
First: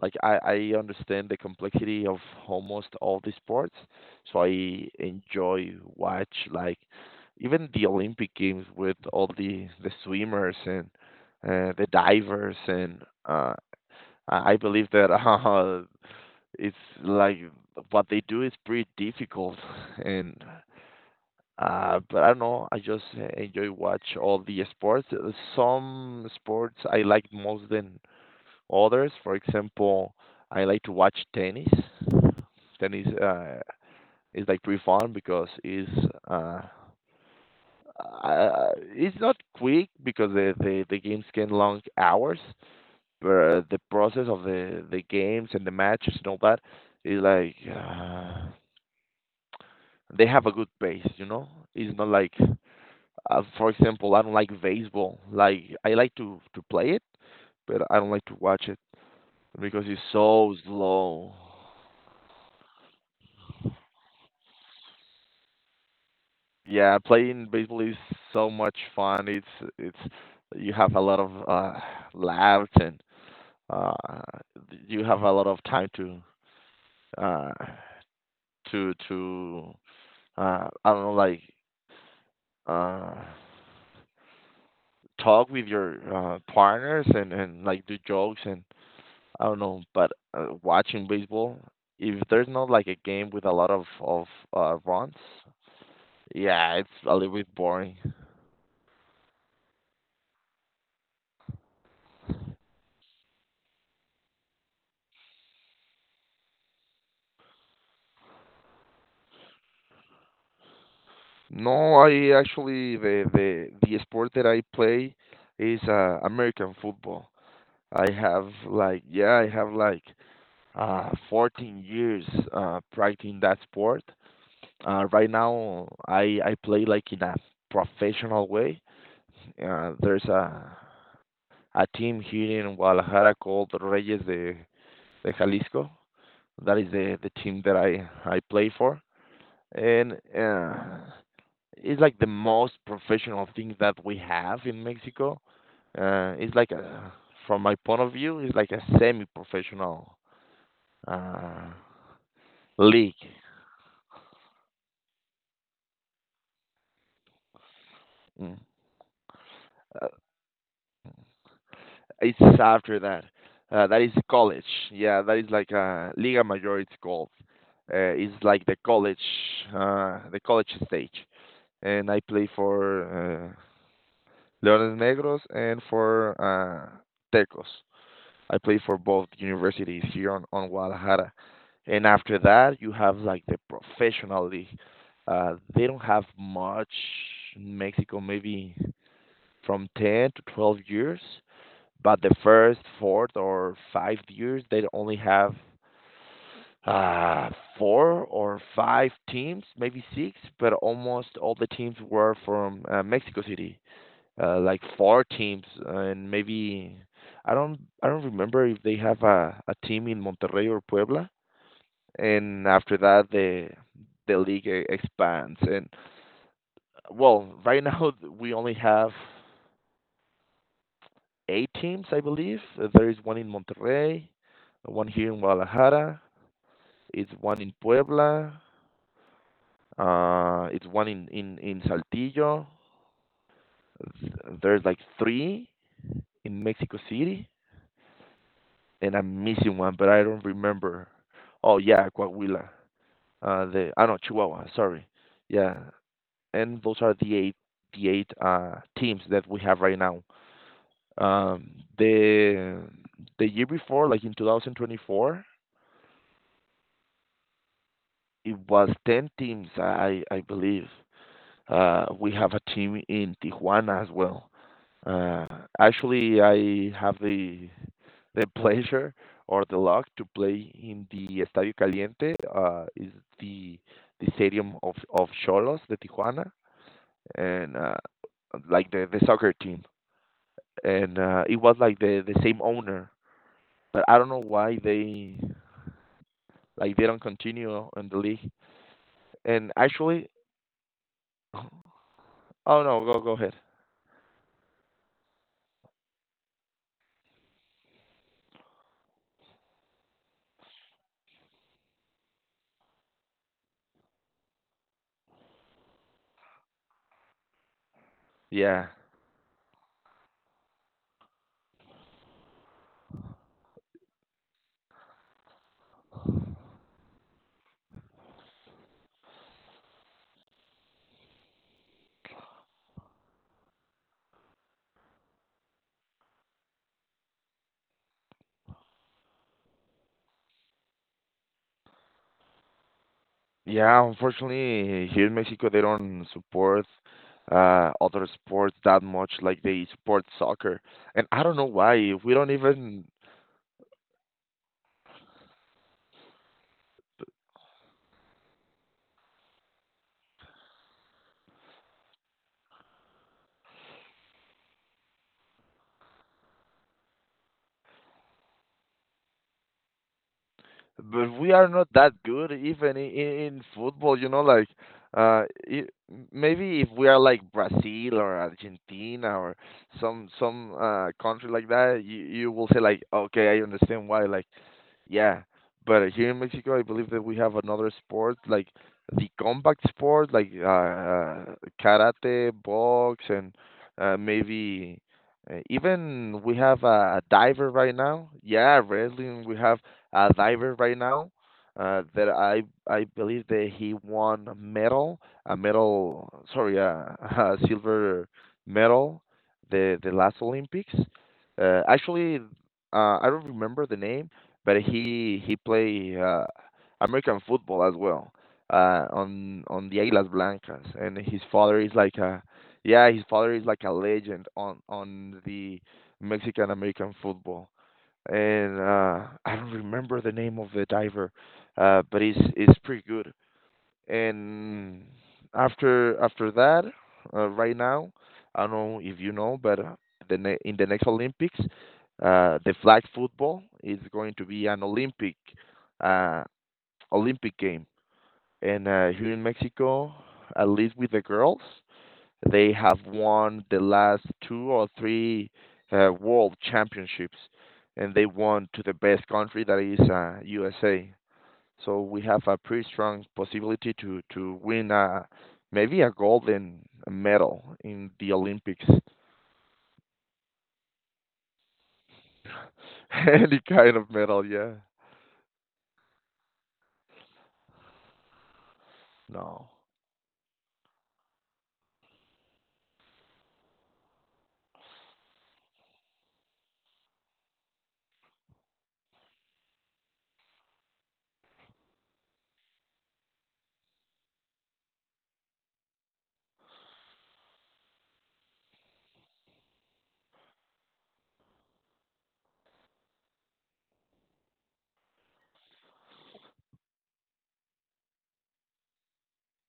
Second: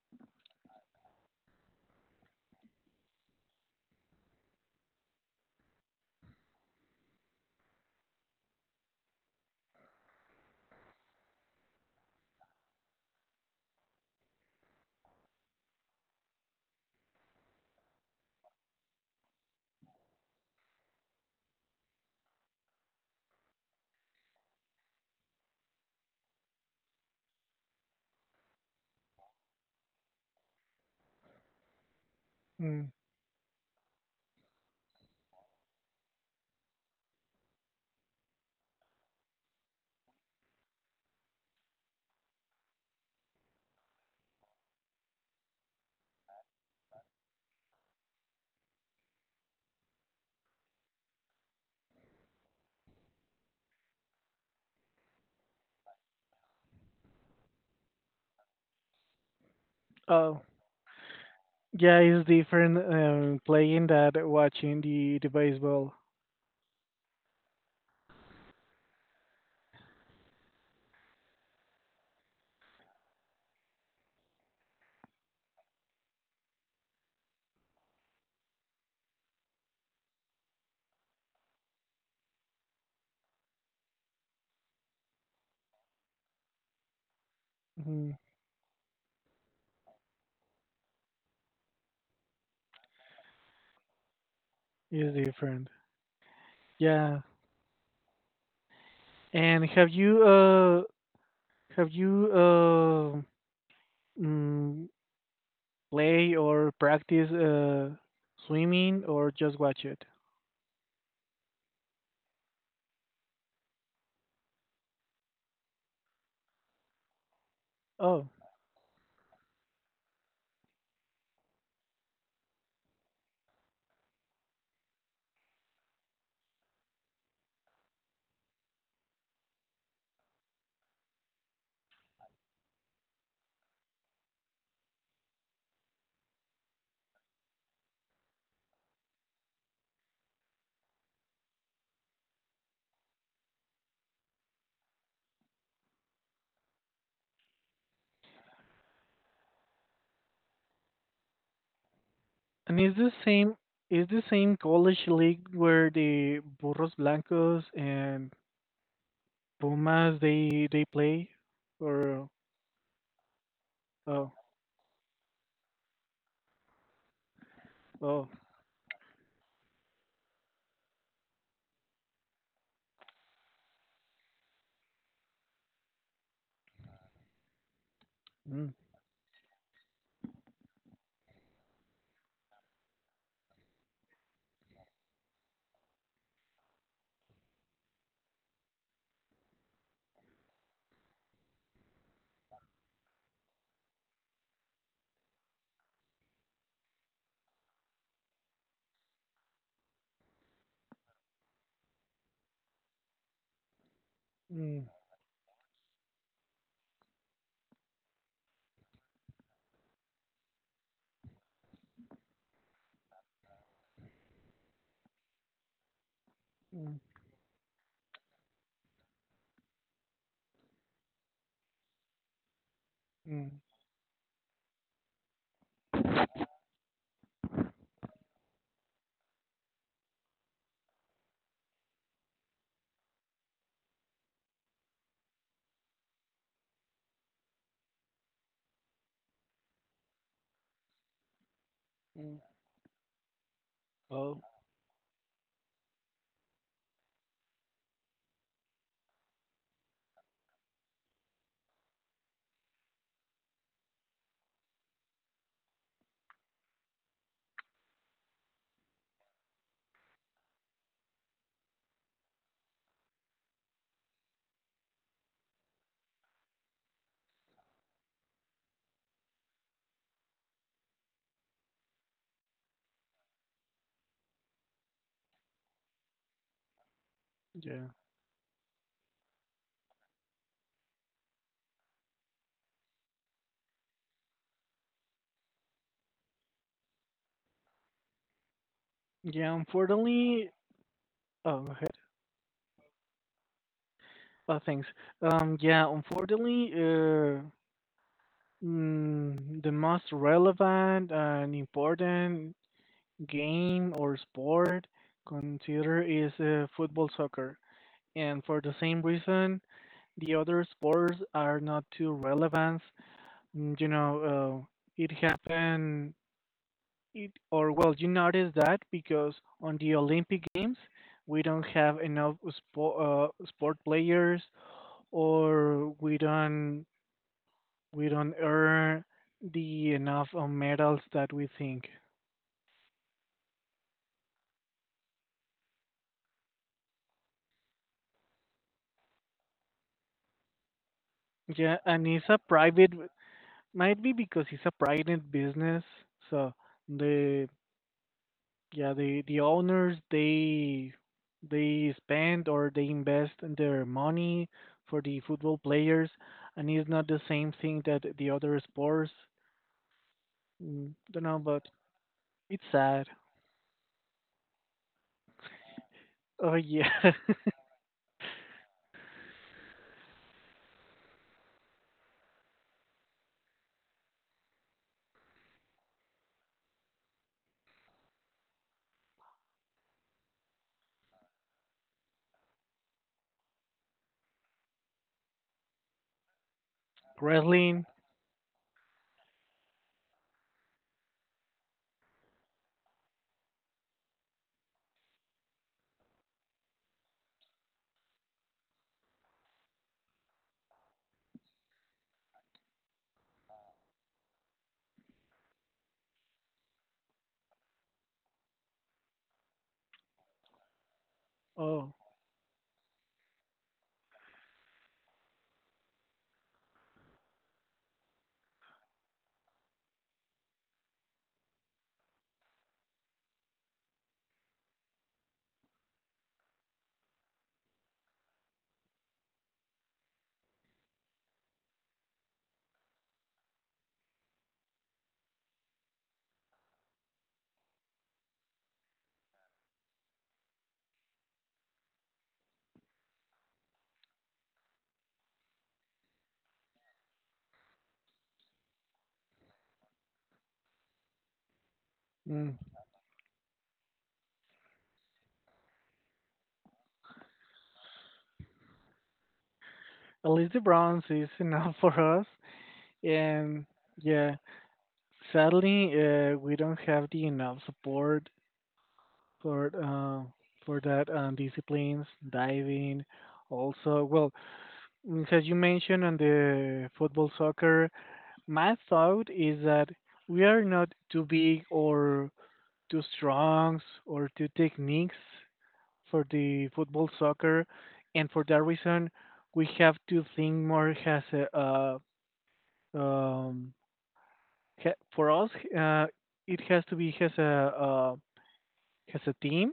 B: Like I understand the complexity of almost all the sports, so I enjoy watch like even the Olympic Games with all the swimmers and the divers and uh, I believe that it's like what they do is pretty difficult and but I don't know. I just enjoy watch all the sports. Some sports I like most than others. For example, I like to watch tennis.
A: Mm.
B: Tennis is like pretty fun because uh, it's not quick because the games can long hours, but the process of the games and the matches and all that is like they have a good pace, you know. It's not like, For example, I don't like baseball. Like I like to play it, but I don't like to watch it because it's
A: Oh.
B: so slow.
A: Yeah, it's different playing that watching the baseball.
B: Yeah, playing baseball is so much fun. It's you have a lot of laughs and uh, you have a lot of time to uh, to to I don't know like uh, talk with your partners and like do
A: Mm,
B: jokes and I don't know. But watching baseball, if there's not like a game with a lot of
A: is
B: runs,
A: different.
B: yeah, it's a
A: Yeah.
B: little bit boring.
A: And have you have you mm, play or practice swimming or just watch it?
B: No, I actually the sport that I play is American football. I
A: Oh,
B: have like yeah, I have like 14 years practicing that sport. Right now I play like in a professional way. There's a team here in Guadalajara called Reyes de de Jalisco. That is the team that I play for. And it's like the most professional thing that we have in Mexico. It's like from my point of view, it's like a semi-professional uh,
A: and
B: league.
A: is the same college league where the Burros Blancos and
B: Mm. Uh,
A: Pumas they play or
B: it's after that. That is
A: oh
B: college. Yeah, that is like Liga Mayor. It's called.
A: oh
B: It's like the college stage. And I play for Leones Negros and for Tecos. I
A: mm,
B: played for both universities here on Guadalajara. And after that, you have like the professional league. They don't have much in Mexico, maybe from 10 to 12 years. But the first, fourth, or 5 years, they only have uh, four or five teams, maybe six, but almost all the teams were from Mexico City like
A: mm,
B: four teams, and maybe I don't remember if they have a team in Monterrey or Puebla. And after that, the the league expands. And
A: mm,
B: well, right now we only have eight teams, I believe. There is one in
A: mm,
B: Monterrey, one here in Guadalajara, it's one in Puebla, it's one in Saltillo. Th- There's like three in Mexico City and I'm missing one, but I don't remember. Oh yeah,
A: mm.
B: Coahuila. The I know
A: Oh,
B: Chihuahua. Sorry. Yeah, and those are the eight the eight teams that we have right now. Um, the the year before, like in 2024, it was 10 teams, I believe. We have a team in Tijuana as well. Uh, actually, I have the pleasure or the luck to play in the Estadio Caliente. Is the the stadium of Cholos, the Tijuana, and
A: yeah.
B: like the soccer team. And it was like the same owner, but I don't know why they like they don't continue in the league.
A: Yeah,
B: And actually,
A: unfortunately, oh, go ahead.
B: oh no, go go ahead.
A: Oh, thanks. Yeah, unfortunately, the most relevant and important game or sport considered is football soccer. And for the
B: Yeah.
A: same reason, the other sports are not too relevant. Mm, you know, uh, it happened it or well, you notice that because on the Olympic Games we don't have enough sport sport players, or we don't earn the enough of medals that we think.
B: Yeah, unfortunately, here in Mexico, they don't support other sports that much like they support soccer. And I don't know
A: Yeah, and
B: why.
A: it's a
B: We don't
A: private,
B: even,
A: might be because it's a private business, so the yeah, the owners they spend or they invest their money for the football players, and it's not the same thing that the other sports. Mm, don't
B: but
A: know,
B: we
A: but
B: are not that good
A: it's
B: even
A: sad.
B: in football, you know, like uh, it,
A: Oh
B: maybe
A: yeah,
B: if we are like Brazil or Argentina or some country like that, you will say like, okay, I understand why. Like yeah, but here in Mexico, I believe that we have another sport like the combat sport, like karate, box, and maybe even we have a diver
A: wrestling.
B: right now. Yeah, wrestling. We have a diver right now that I believe that he won a medal, sorry, a silver medal, the last Olympics. Actually, I don't remember the name but he play American football as well on the Águilas Blancas, and his father is
A: Oh,
B: like a yeah, his father is like a legend on the Mexican American football. And I don't remember the name of the diver, but he's it's pretty good. And after after that, right now, I don't know if you know, but the ne in the next Olympics, the flag football is going to be an Olympic uh, Olympic game. And here in Mexico, at least with the girls, they have won the last two or three world championships, and they won to the best country that is USA. So we have
A: mm.
B: a pretty strong possibility to win a maybe a golden medal in the Olympics.
A: At least the bronze is enough for us,
B: Any
A: and
B: kind of
A: yeah,
B: medal, yeah.
A: sadly we don't have the enough support for
B: No.
A: uh, for that disciplines diving. Also, well, mm, as you mentioned on the football soccer, my thought is that we are not too big or too strong or too techniques for the football soccer, and for that reason, we have to think more as a um for us, uh, it has to be as a team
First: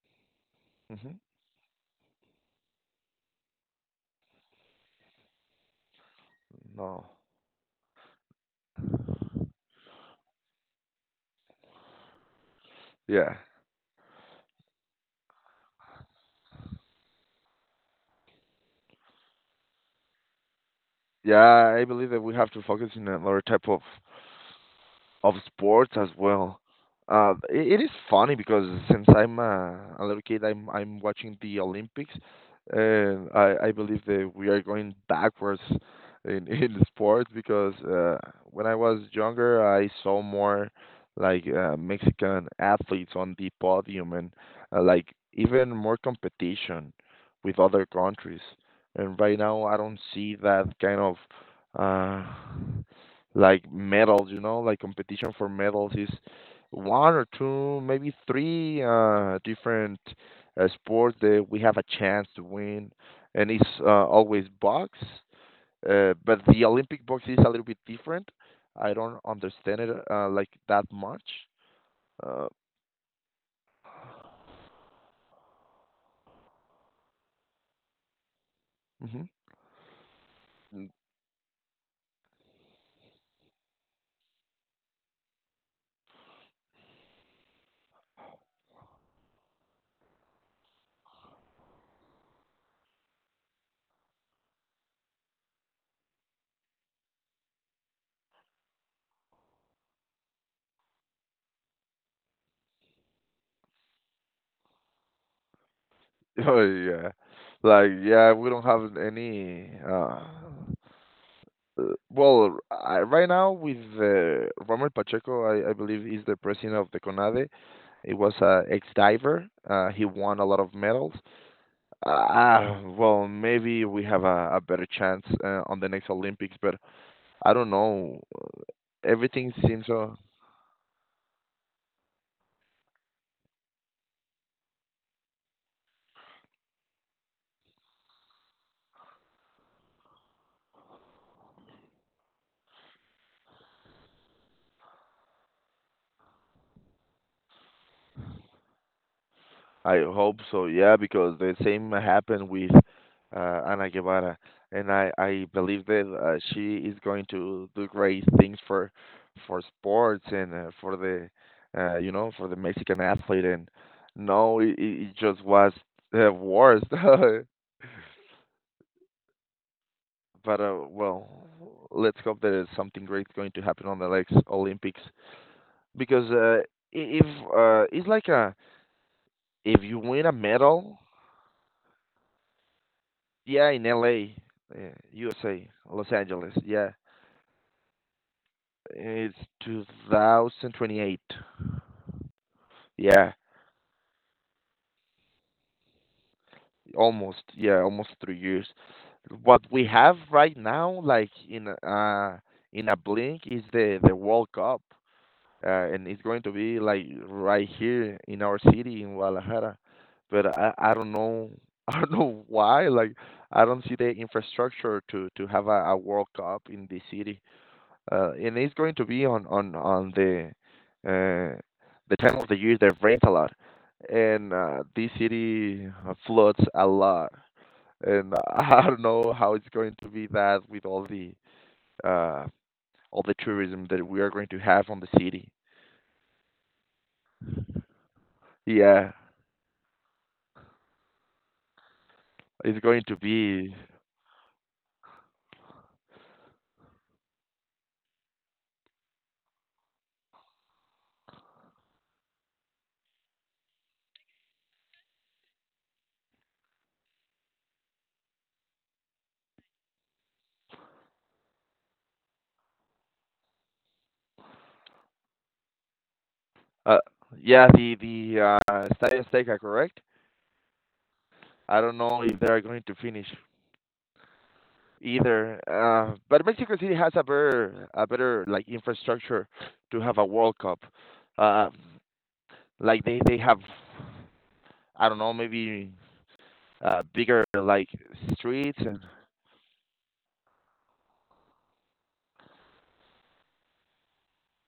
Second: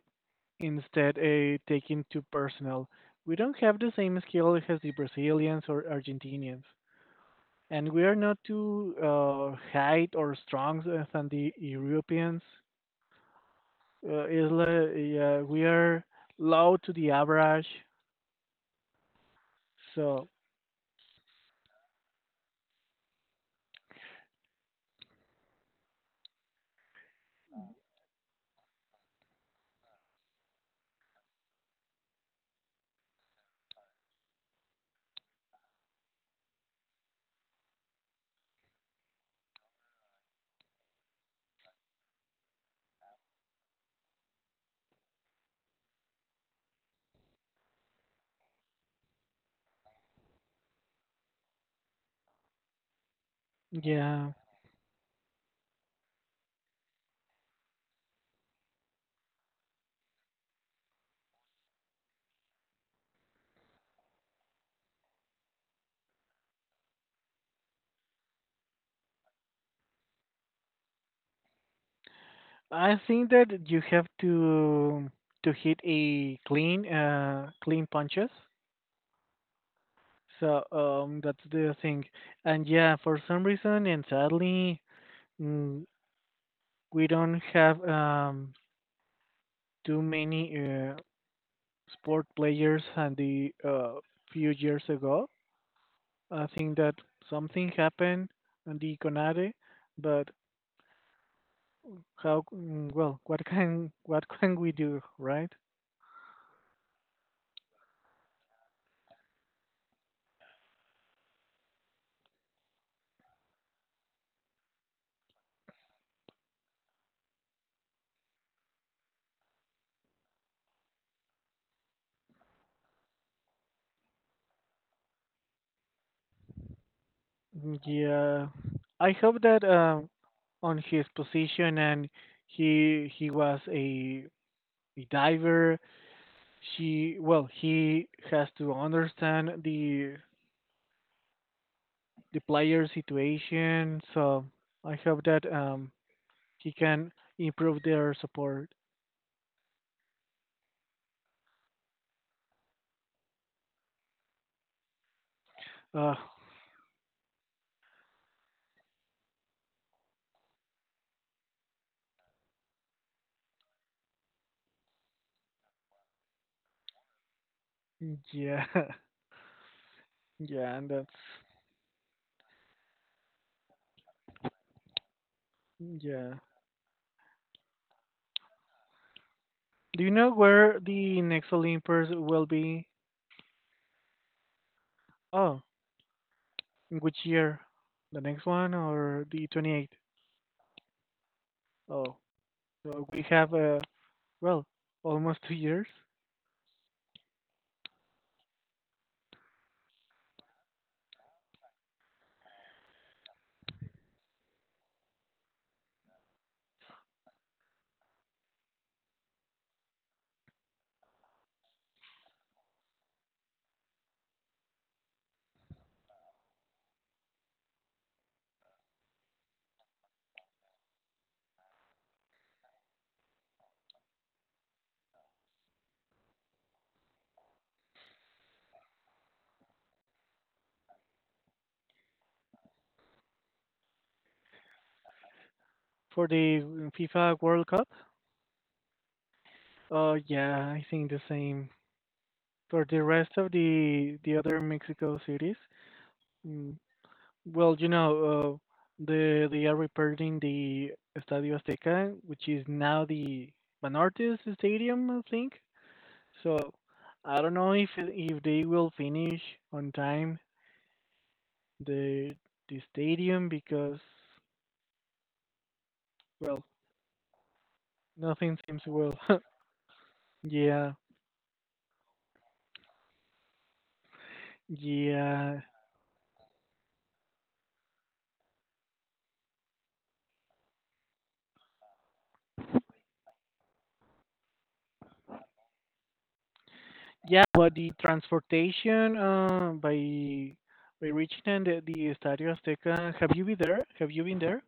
A: instead
B: Hmm.
A: a taking too personal. We don't have the same skill as the Brazilians or Argentinians.
B: No.
A: And we are not too high or strong than the Europeans.
B: Yeah.
A: Yeah, we are low to the average. So
B: Yeah, I believe that we have to focus in another type of sports as well. It is funny because since I'm a little kid, I'm watching the Olympics, and I believe that we are going backwards in in sports because when I was younger, I saw more like Mexican athletes on the podium and like even more competition with other countries. And right now, I don't see that kind of. Uh, like
A: yeah,
B: medals, like competition for medals is one or two, maybe three different sports that we have a chance to win, and it's always box. But the Olympic box is a little bit different. I don't understand it like that much. Uh,
A: I think that you have to hit a clean clean punches.
B: mhm.
A: So that's the thing. And yeah, for some reason and sadly, mm, we don't have too many sport players than the few years ago. I think that something happened on the Conade, but how? Well, what can what can we do, right?
B: Oh yeah, like yeah, we don't have any. Well, I, right now with Romer Pacheco, I believe he's the president of the CONADE. He was a ex-diver. He won a lot of medals. Well, maybe we have a better chance on the next Olympics, but I don't
A: Mm,
B: know.
A: yeah, I hope
B: Everything
A: that
B: seems
A: on his position, and he was a diver. He has to understand the player situation. So I hope that he can improve their support.
B: I hope so. Yeah, because the same happened with Ana Guevara, and I believe that
A: Uh,
B: she is going to do great things for sports and for the uh, for the Mexican athlete. And no, it just was worse.
A: yeah,
B: But
A: yeah, and that's
B: well, let's hope that something great is going to happen on the next Olympics because
A: yeah.
B: if it's like a if you
A: Do you
B: win
A: know
B: a
A: where
B: medal.
A: the next Olympus will be?
B: Yeah, in LA,
A: Oh,
B: USA, Los Angeles. Yeah,
A: in which year? The next one or
B: it's
A: the 28th?
B: 2028.
A: Oh, so we
B: Yeah,
A: have, well, almost 2 years
B: almost. Yeah, almost 3 years. What we have right now, like in a blink, is the World Cup, and it's going to be like right here in our city in Guadalajara. But I don't know I don't know why. Like I don't see the infrastructure to have a World Cup in this city. And it's going to be on uh, the time of the year that rains a lot, and this city floods a lot. And I don't know how it's going to be that with uh, all the tourism that we are going to have on the city.
A: for the FIFA World Cup.
B: Yeah,
A: Oh, yeah, I think the same.
B: it's
A: For the
B: going to
A: rest of
B: be
A: the other Mexico cities, mm, well, you know, they are repairing the Estadio Azteca, which is now the Banortes Stadium, I think. So I don't know if they will finish on time the the stadium because well
B: uh, yeah the
A: nothing
B: the
A: seems
B: uh,
A: well
B: Stadium Azteca, correct?
A: yeah
B: I don't know if they are going to finish either.
A: yeah
B: But Mexico City has a better like infrastructure to have a World Cup. Uh, like they have, I don't know, maybe bigger
A: yeah but
B: like
A: the
B: streets and
A: transportation by reaching the Estadio Azteca. Have you been there have you been there?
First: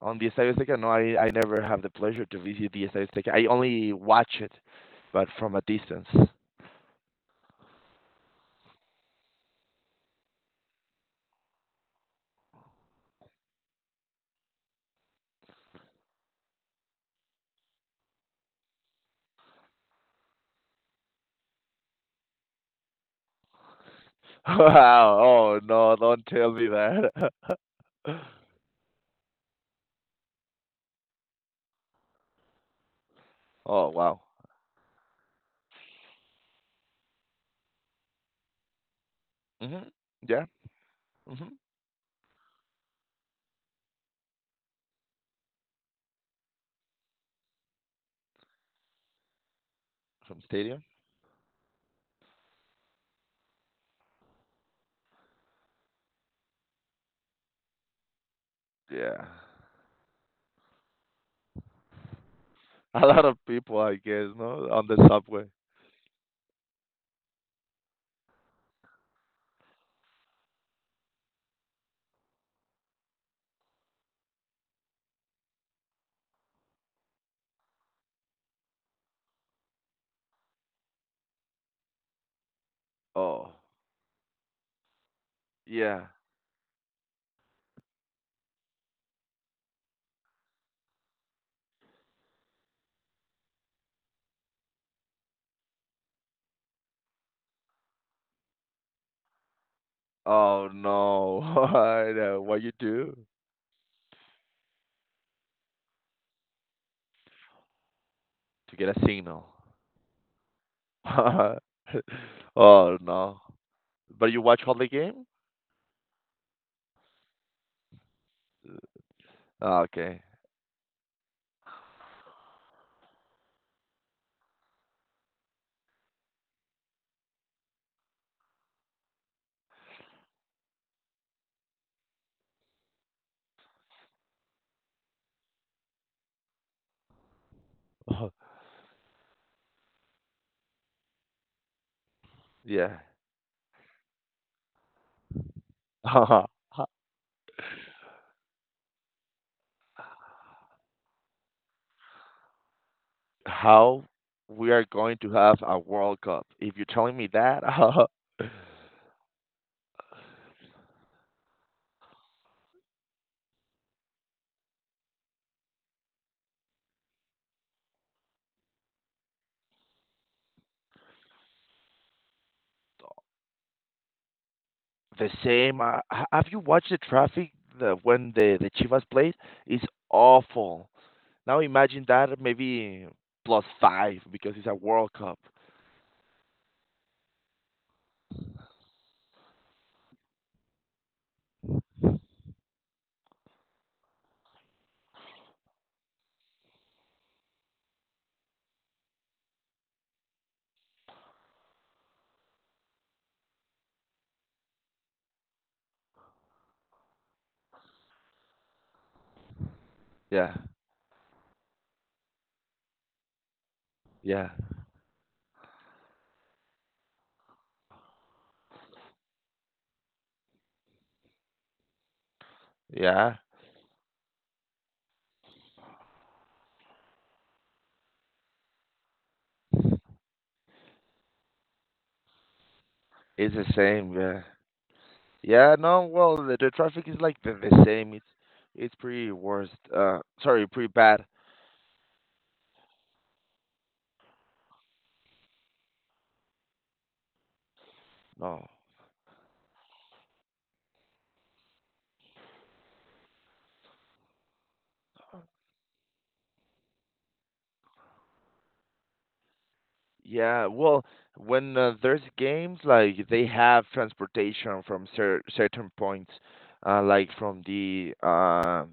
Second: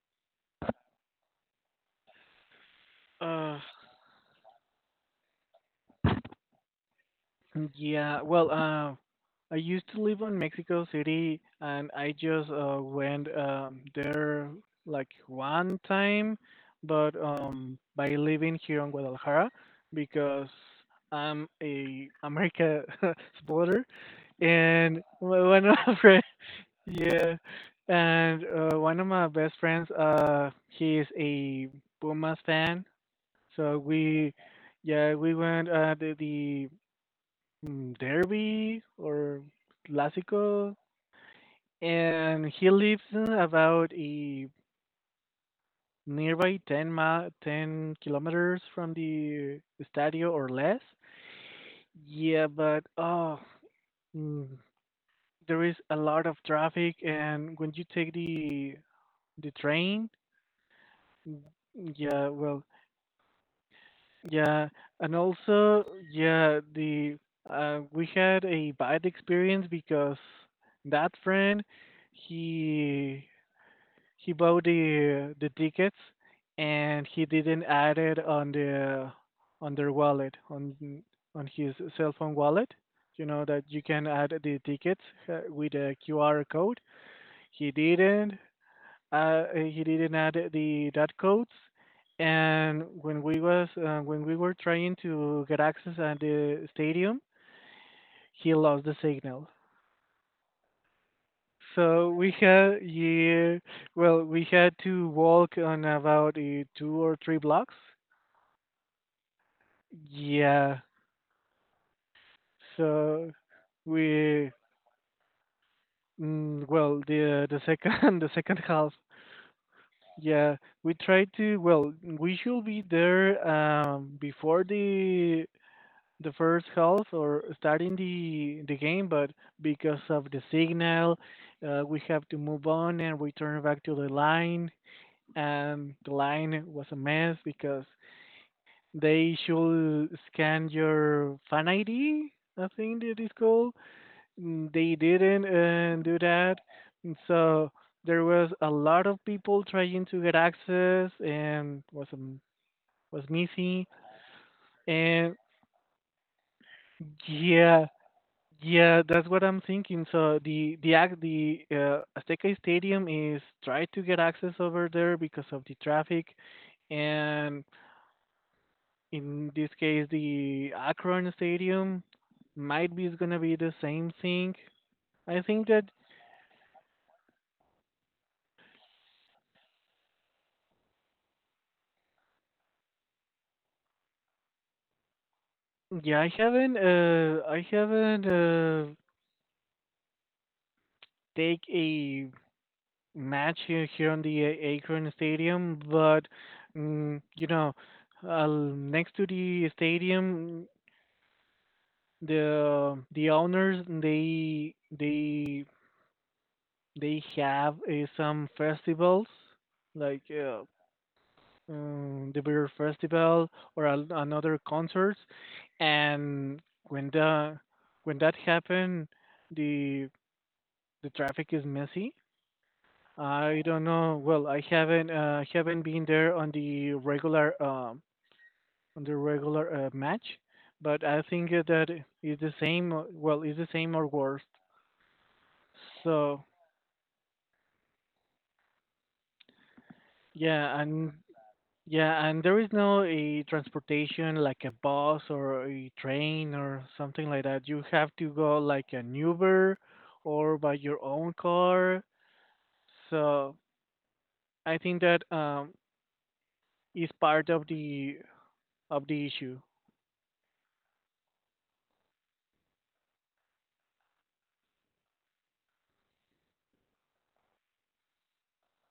B: on the Estadio Azteca. No, I never have the pleasure to visit the Estadio Azteca. I
A: Uh,
B: only watch it, but from a distance.
A: Yeah, well, I used to live in Mexico City, and I just went there like one time, but by living here in Guadalajara because I'm a America supporter, and
B: Wow! Oh
A: one of my
B: no!
A: friends,
B: Don't tell me that.
A: yeah, and one of my best friends, he is a Pumas fan, so
B: Oh wow.
A: we, yeah, we went to the derby or
B: Mhm. Yeah.
A: clásico,
B: Mhm.
A: and he lives about a nearby 10 ma 10 kilometers from the estadio
B: From
A: or less.
B: stadium.
A: Yeah, but oh, mm, there is a lot of traffic, and when you take the
B: Yeah.
A: the train, mm, yeah, well,
B: A lot of people, I guess,
A: yeah,
B: no, on the
A: and
B: subway.
A: also yeah, the we had a bad experience because that friend he he bought the tickets, and he didn't add it on the on their wallet on his cell phone wallet. You know
B: Oh,
A: that you can add the tickets with a
B: yeah.
A: qr code. he didn't he didn't add the dot codes, and when we were trying to get access at the stadium, he lost the signal.
B: Oh no. I
A: So we
B: know. What you
A: had
B: do
A: yeah, well, we had to walk on about two or three blocks.
B: to get a signal?
A: Yeah.
B: Oh
A: So
B: no. But you
A: we
B: watch all the game?
A: well the second the second half.
B: Ah, okay.
A: Yeah, we tried to well we should be there before the first half or starting the game, but because of the signal, we have to move on and return back to the line. And the line was a mess because they should scan your fan ID, I
B: Yeah.
A: think it is called. Mm, they didn't do that. And so there was a lot of people trying to get access and was missing.
B: How we are going to
A: And
B: have a World Cup? If you're telling me that,
A: yeah yeah That's what I'm thinking. So the azteca stadium is trying to get access over there because of the traffic, and in this case the Akron Stadium might be is gonna be the same thing.
B: the
A: I think
B: same.
A: that
B: Have you watched the traffic when the Chivas played? It's awful. Now imagine that maybe plus five because it's a World Cup.
A: yeah, I haven't take a match here on the A- Akron Stadium, but you know, next to the stadium, the owners they have some festivals like
B: Yeah.
A: the beer festival or an
B: Yeah.
A: another concert, and when that happened, the the traffic is messy.
B: Yeah.
A: I don't know. Well, I haven't been there on the regular match, but I think that it's the same. Well,
B: It's
A: it's
B: the
A: the same or
B: same. Yeah.
A: worse.
B: Yeah. No. Well,
A: So
B: the traffic is like the same. It's pretty worst. Sorry,
A: yeah,
B: pretty
A: and
B: bad.
A: yeah, and there is no a transportation like a bus or a train or something like that. You have to go
B: No.
A: like an Uber or by your own car. So I think that is part of the issue.
B: Yeah. Well, when there's games like they have transportation from certain points, like from the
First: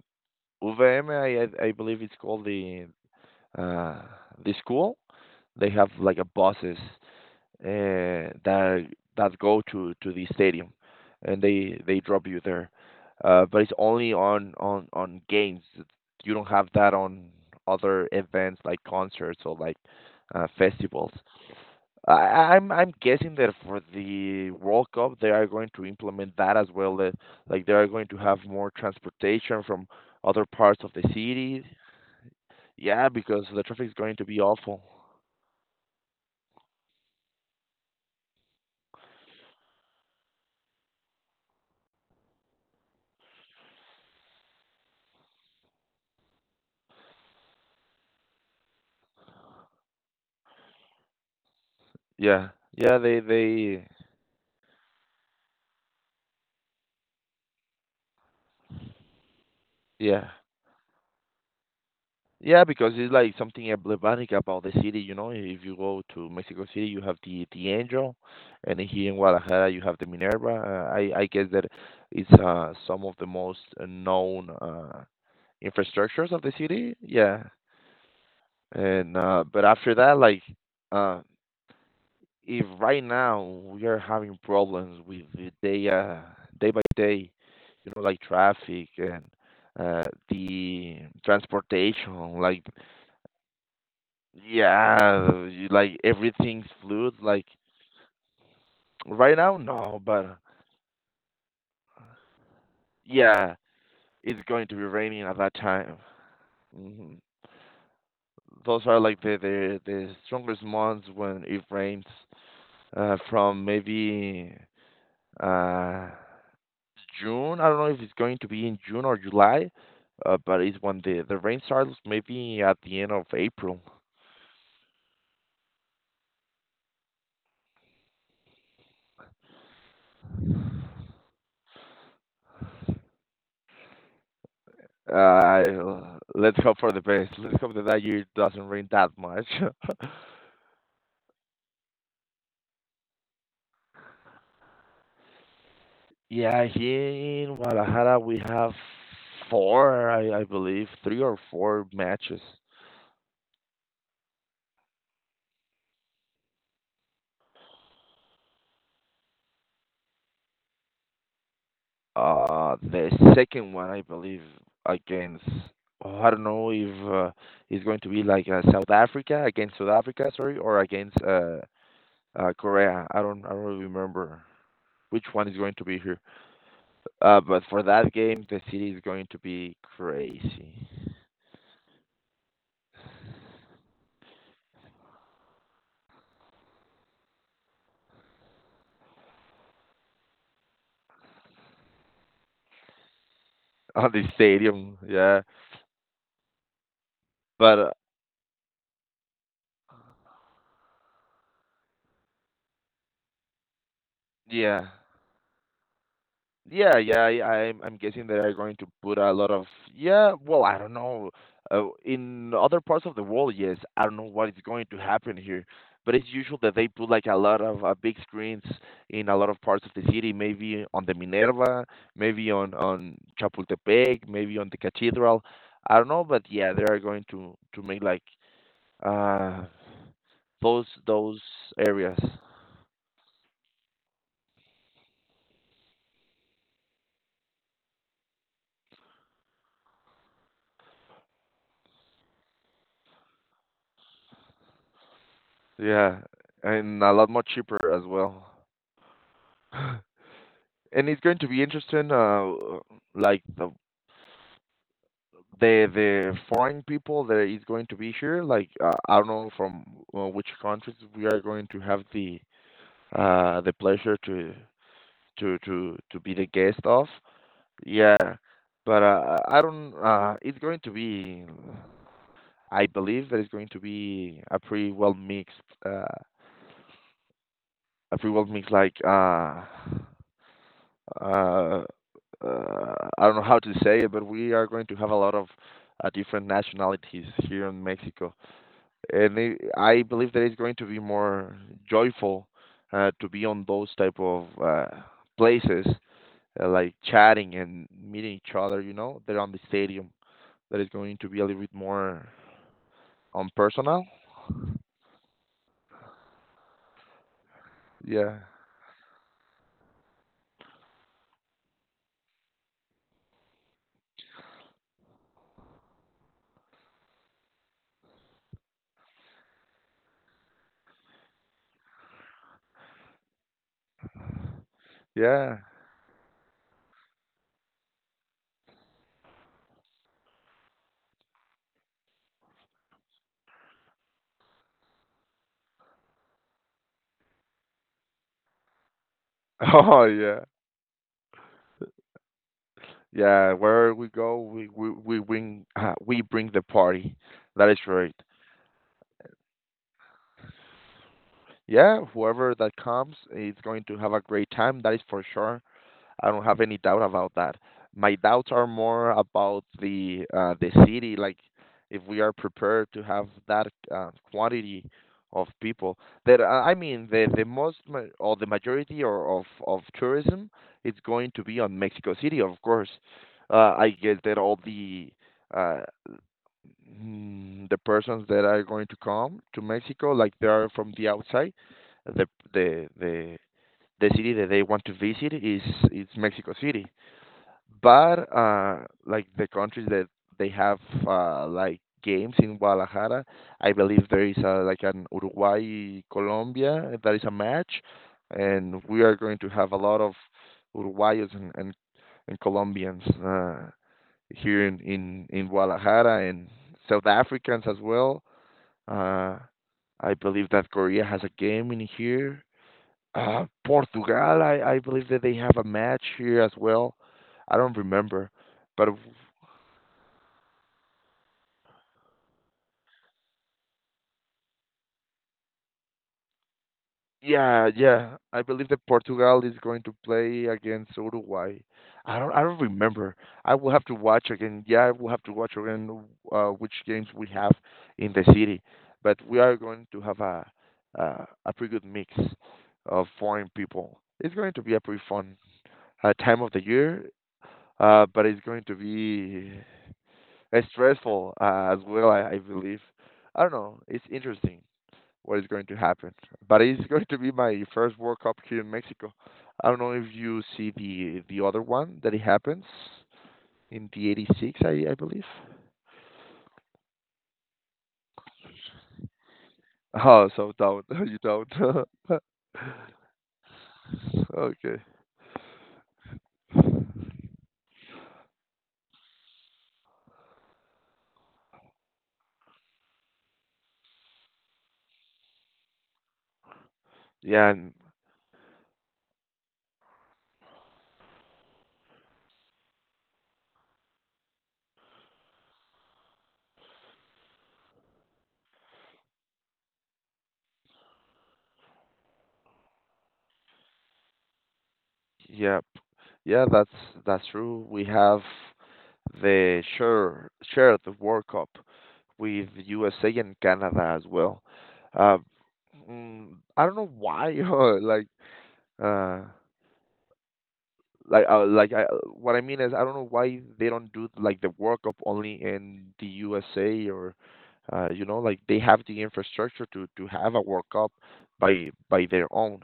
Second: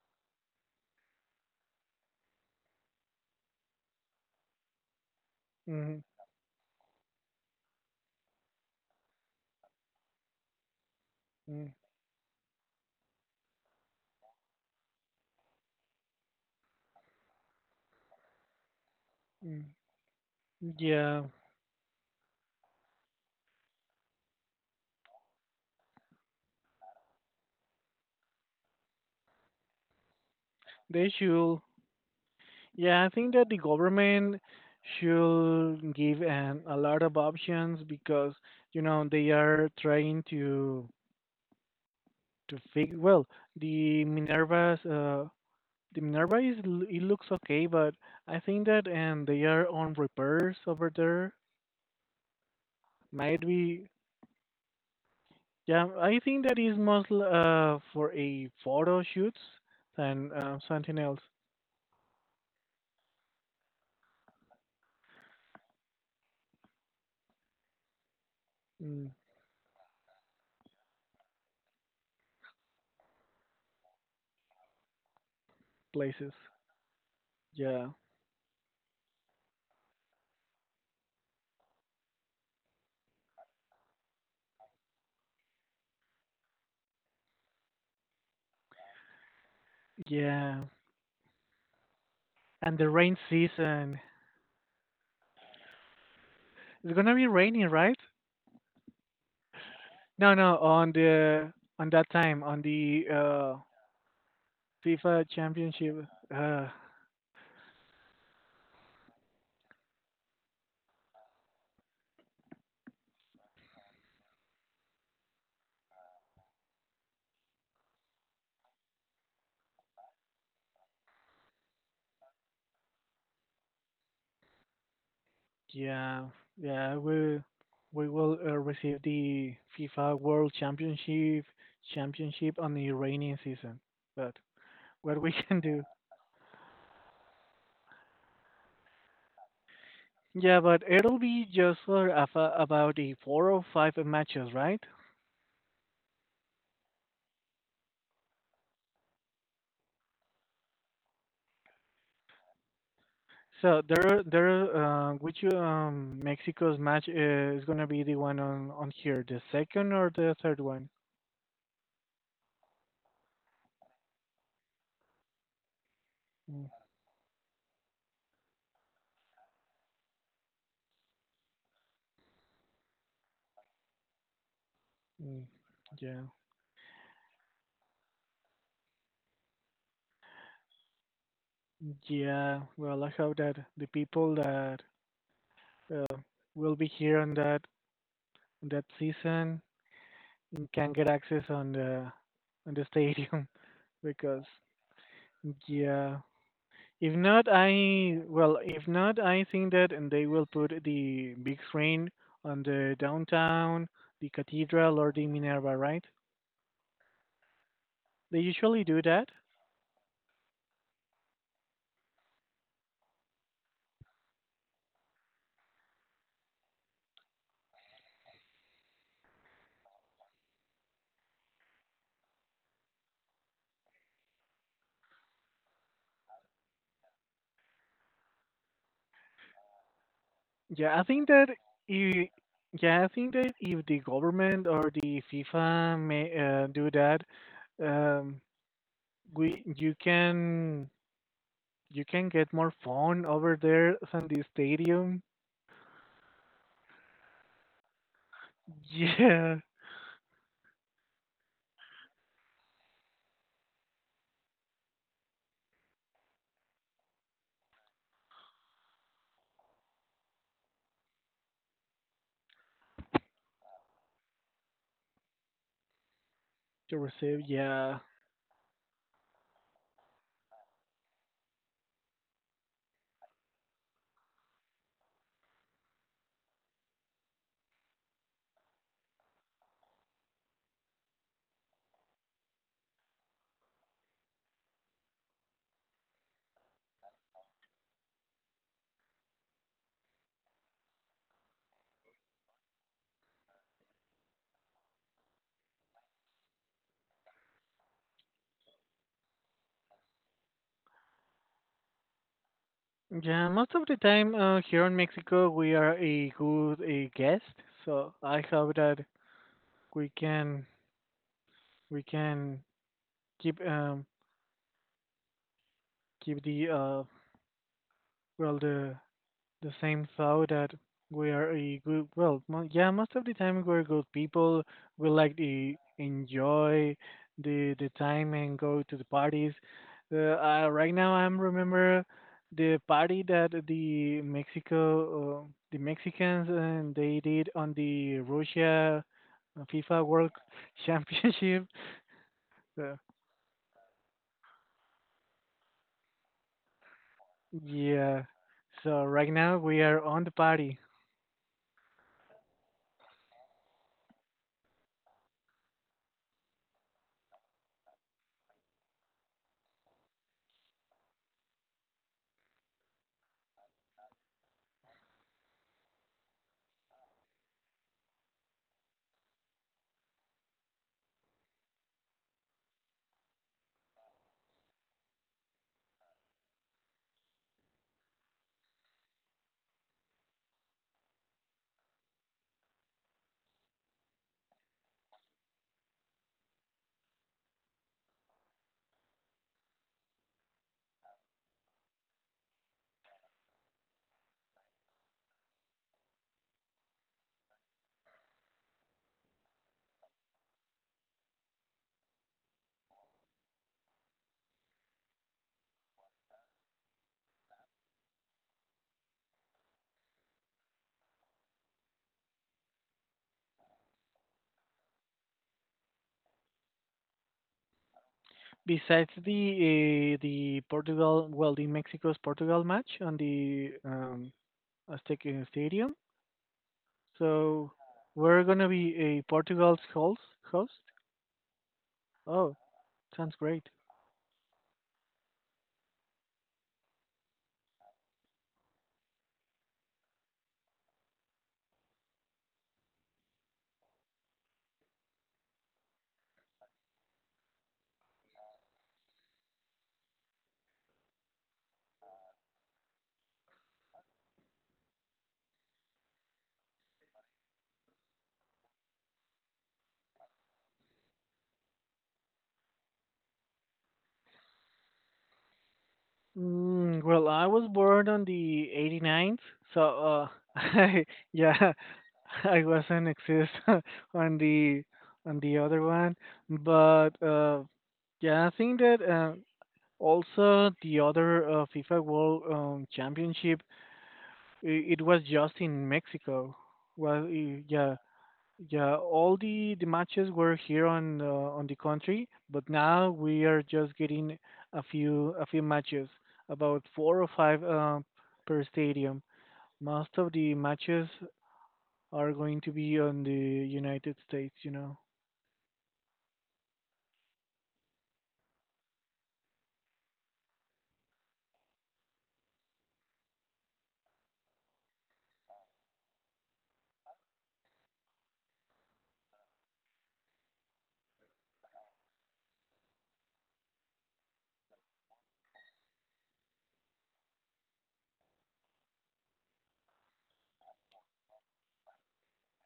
B: UVM, I believe it's called uh the school. They have
A: Mm,
B: like a buses. That that go to the stadium, and
A: mm,
B: they drop you there. But it's only on games. You don't have that on other events like concerts or
A: mm.
B: like festivals.
A: Yeah,
B: I'm guessing that for the World Cup they are going to implement that as well. That like they are going to have more transportation from other parts of the
A: they should.
B: city.
A: Yeah,
B: Yeah,
A: I think
B: because
A: that the
B: the traffic is going to be
A: government
B: awful.
A: should give an a lot of options because you know they are trying to fix well, the Minerva's uh the Minerva is it looks okay, but I think that and they are on repairs over there.
B: Yeah, yeah, they
A: Might
B: they
A: be yeah, I think that is most for a photo shoots
B: yeah.
A: than something else
B: Yeah, because it's like something emblematic about the city, you know. If you go to Mexico City, you have the Angel, and
A: mm,
B: here in Guadalajara, you have the Minerva. I guess that it's some of the most known infrastructures
A: places.
B: of the city. Yeah,
A: Yeah.
B: and but after that, like uh if right now we are having problems with the day by day, you know, like traffic and uh
A: Yeah.
B: the transportation, like
A: And the rain season.
B: yeah, you, like everything's
A: It's gonna
B: fluid.
A: be
B: Like
A: raining, right?
B: right now, no,
A: No,
B: but
A: no, on the on that time, on the
B: yeah, it's going to be raining
A: FIFA
B: at that time.
A: championship. Uh.
B: Hmm Those are like the strongest months when it rains, from maybe uh June. I don't know if it's going to be in June or July, but it's when the rain starts, maybe at the end of April.
A: Yeah, yeah, we will receive the FIFA World Championship championship on the rainy season. But what we can
B: Uh,
A: do?
B: let's hope for the best. Let's hope that that year doesn't rain that much.
A: Yeah, but it'll be just for a about a four or five matches, right?
B: Yeah, here in Guadalajara we have 4, I believe, 3 or 4 matches.
A: So which Mexico's match is gonna be the one on here, the second or the third one?
B: The second one, I believe, against, oh, I don't
A: Mm,
B: know if it's going to be like South Africa, against South Africa, sorry, or against Korea. I don't really remember which
A: mm,
B: one is going to be here.
A: yeah.
B: But for that game, the city is going to be crazy
A: Yeah, well, I hope that the people that uh, will be here on that season can get access on the stadium
B: on the
A: because
B: stadium. Yeah,
A: yeah if not
B: but
A: I well if not I think that and they will put the big screen on the downtown, the
B: yeah.
A: cathedral or the minerva, right?
B: Yeah, yeah, I'm guessing they
A: They
B: are going
A: usually
B: to
A: do
B: put
A: that.
B: a lot of yeah. Well, I don't know. In other parts of the world, yes, I don't know what is going to happen here, but it's usual that they put like a lot of big screens in a lot of parts of the city. Maybe on the Minerva, maybe on Chapultepec, maybe on the cathedral. I don't know, but yeah, they are going to make like uh
A: yeah i think
B: those
A: that
B: areas.
A: if, yeah I think that if the government or the fifa may do that um we you can you can get more fun over there than the stadium.
B: Yeah, and a lot more cheaper as well.
A: Yeah,
B: And it's going to be interesting like the the foreign people that is going to be here like I don't know from which countries we are going to have the pleasure to to be the guest
A: to
B: of
A: receive. Yeah,
B: yeah but I don't it's going to be I believe that it's going to be a pretty well mixed uh a pretty well mixed like uh, I don't know how to say it, but we are going to have a lot of different nationalities here in Mexico, and I believe that it's going to be more joyful to be on those type of places, like chatting and meeting each other. You know, they're on the stadium. That is going to be a little bit more
A: yeah. Most of the
B: unpersonal.
A: time here in Mexico, we are a good a guest. So
B: Yeah,
A: I hope that we can we can keep keep the well the same thought that we are a good yeah most of the time we're good people. We like
B: yeah.
A: to enjoy the time and go to the parties right now I'm remember the party that the mexicans and they did on the russia
B: Oh
A: fifa world
B: yeah,
A: championship uh,
B: yeah. Wherever we go, we bring we bring the party. That is right.
A: yeah, so right now we are on the party.
B: Yeah, whoever that comes is going to have a great time, that is for sure. I don't have any doubt about that. My doubts are more about the city, like if we are prepared to have that quantity of people. That I mean, the most or the majority or of tourism is going to be on Mexico City, of course. I get that all the uh, the persons that are going to come to Mexico, like they are from the outside, the the the the city that they want to visit is Mexico City. But like the countries that they have like games in Guadalajara, I believe there is a, like an Uruguay Colombia that is a match, and we are going to have a lot of Uruguayos and Colombians here in Guadalajara and South Africans as well. Uh, I believe that Korea has a game in here. Portugal, I believe that they have a match here as well. I don't remember, but
A: Besides the Portugal, well, the Mexico's Portugal match on the Aztec Stadium,
B: yeah,
A: so
B: yeah, I
A: we're
B: believe
A: gonna
B: that
A: be a
B: Portugal is
A: Portugal's
B: going to
A: host.
B: play
A: Host?
B: against Uruguay. I
A: Oh,
B: don't remember.
A: sounds
B: I will
A: great.
B: have to watch again. Yeah, I will have to watch again which games we have in the city. But we are going to have a pretty good mix of foreign people. It's going to be a pretty fun time of the year, but it's going to be it's stressful as well, I believe. I don't know. It's interesting what is going to happen, but it's going to be my first World Cup here in Mexico. I don't know if you see the other one that it happens in the '86, I believe.
A: Mm, well, I was born on the eighty ninth, so
B: Oh, so don't
A: I,
B: you don't.
A: yeah, I wasn't exist on
B: Okay.
A: the on the other one, but yeah, I think that also the other FIFA World Championship, it was just in Mexico.
B: Yeah, and
A: Yeah, yeah. All the matches were here on the country, but now we are just getting a few matches, about four or five per stadium. Most of the matches are going to be on the United States, you know.
B: yeah. Yeah, that's true. We have the share share of the World Cup with USA and Canada as well. Uh, mm, I don't know why, uh, like uh, like I, what I mean is I don't know why they don't do like the World Cup only in the USA or you know like they have the infrastructure to have a World Cup by their own.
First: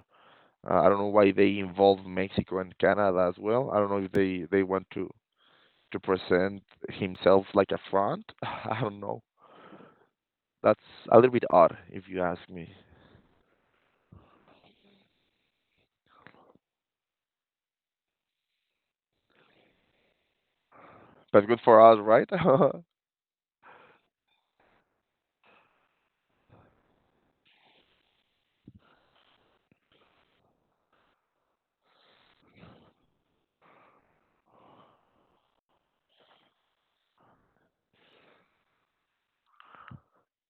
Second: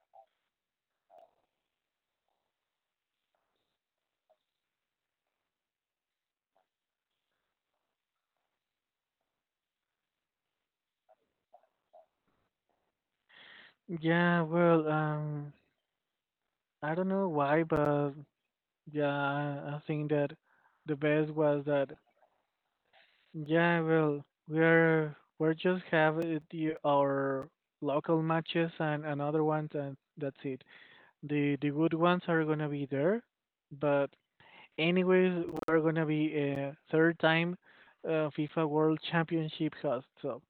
B: I don't know why they involve Mexico and Canada as well. I don't know if they want to present himself like a front. I don't know. That's a little bit odd, if you ask me.
A: Yeah, well, I don't know why, but yeah, I think that the best
B: But good
A: was
B: for
A: that
B: us, right?
A: yeah, well, we're just have it, the, our local matches and another ones, and that's it. The good ones are gonna be there, but anyways, we're gonna be a third time FIFA World Championship host. So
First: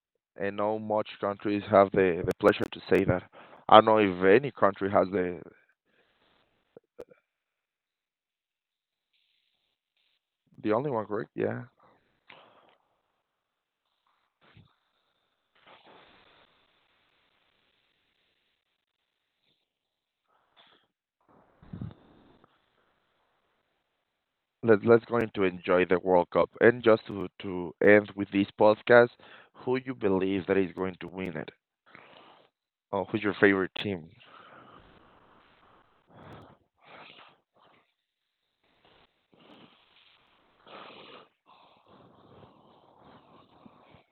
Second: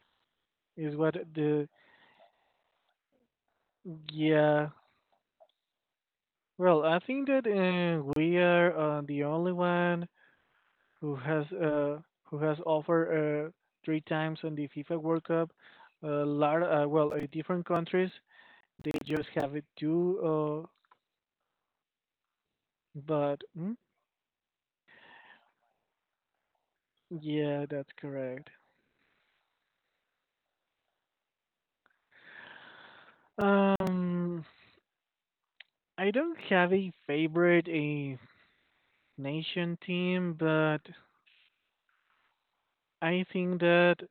B: And not
A: is
B: much
A: what
B: countries
A: the
B: have the pleasure to say that. I don't know if any
A: yeah.
B: country has
A: Well, I think that we are the only one
B: the only one,
A: who
B: correct?
A: has
B: Yeah.
A: uh, who has offered three times on the FIFA World Cup. A lot, different countries they just have it too. But mm,
B: Let, let's go into enjoy the World Cup. And just
A: yeah,
B: to
A: that's
B: end with this
A: correct.
B: podcast, who you believe that is going to win it? Oh, who's your favorite team?
A: Um, I don't have a favorite a nation team, but I think that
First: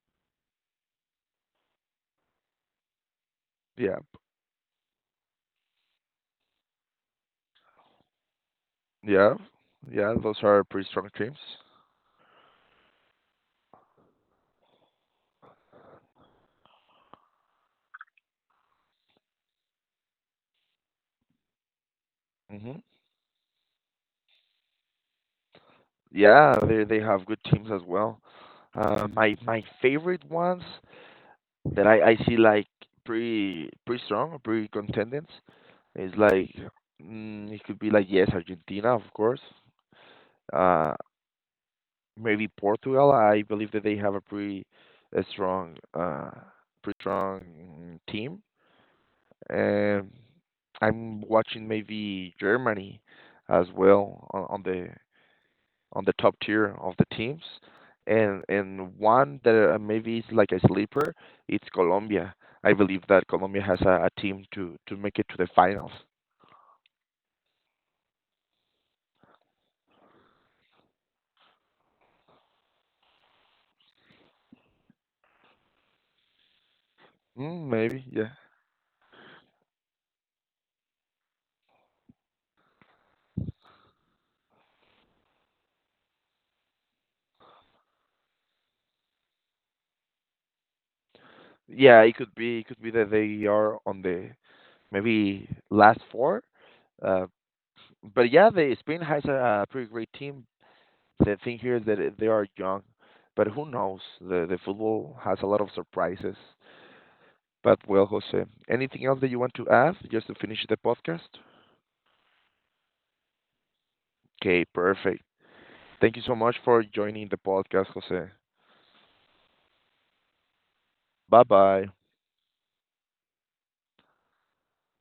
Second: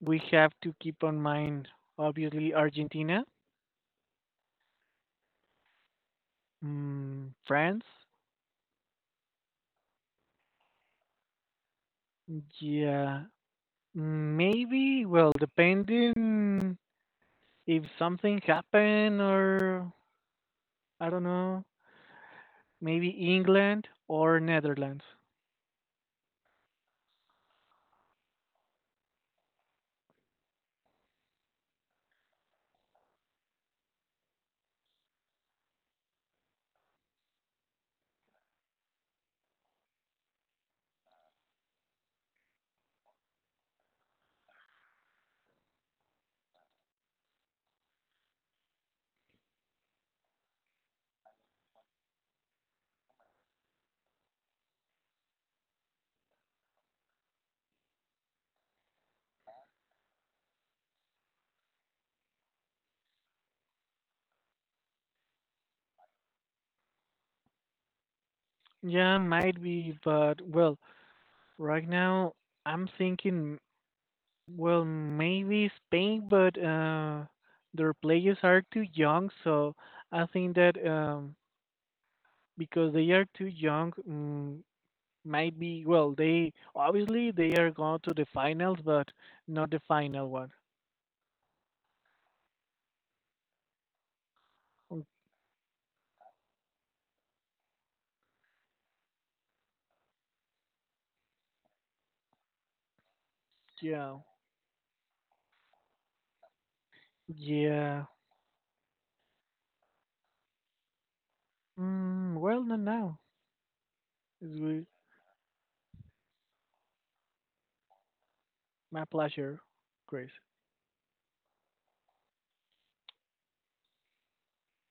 A: we have to keep on mind obviously Argentina,
B: Yeah.
A: mm, France.
B: Yeah. Yeah. Those are pretty strong teams.
A: Yeah, maybe. Well, depending. If something happened or I don't know,
B: Hmm
A: maybe England or Netherlands.
B: Yeah, they have good teams as well. My favorite ones that I see like pretty pretty strong, or pretty contendants is like mm, it could be like yes, Argentina of course. Uh, Maybe Portugal. I believe that they have a pretty a strong pretty strong mm, team. And I'm watching maybe Germany as well on the top tier of the teams. And one that maybe is like a sleeper, it's Colombia. I believe that Colombia has a team to make it to the finals.
A: Yeah, might be, but well, right now I'm thinking, well, maybe Spain, but
B: Mm,
A: their
B: maybe, yeah.
A: players are too young, so I think that because they are too young, might be, well, they obviously they are going to the finals, but not the final one.
B: Yeah, it could be that they are on the
A: Mm,
B: maybe last four. Uh, but yeah, the Spain has a pretty great team. The thing here is that they are young, but who knows?
A: yeah,
B: The football has a lot of surprises. But
A: yeah.
B: well, Jose, anything else that you want to add just to finish the podcast?
A: Mm, well, not now. It's
B: Okay,
A: great.
B: perfect. Thank you so much for joining the podcast, Jose.
A: My pleasure, Chris.
B: Bye bye.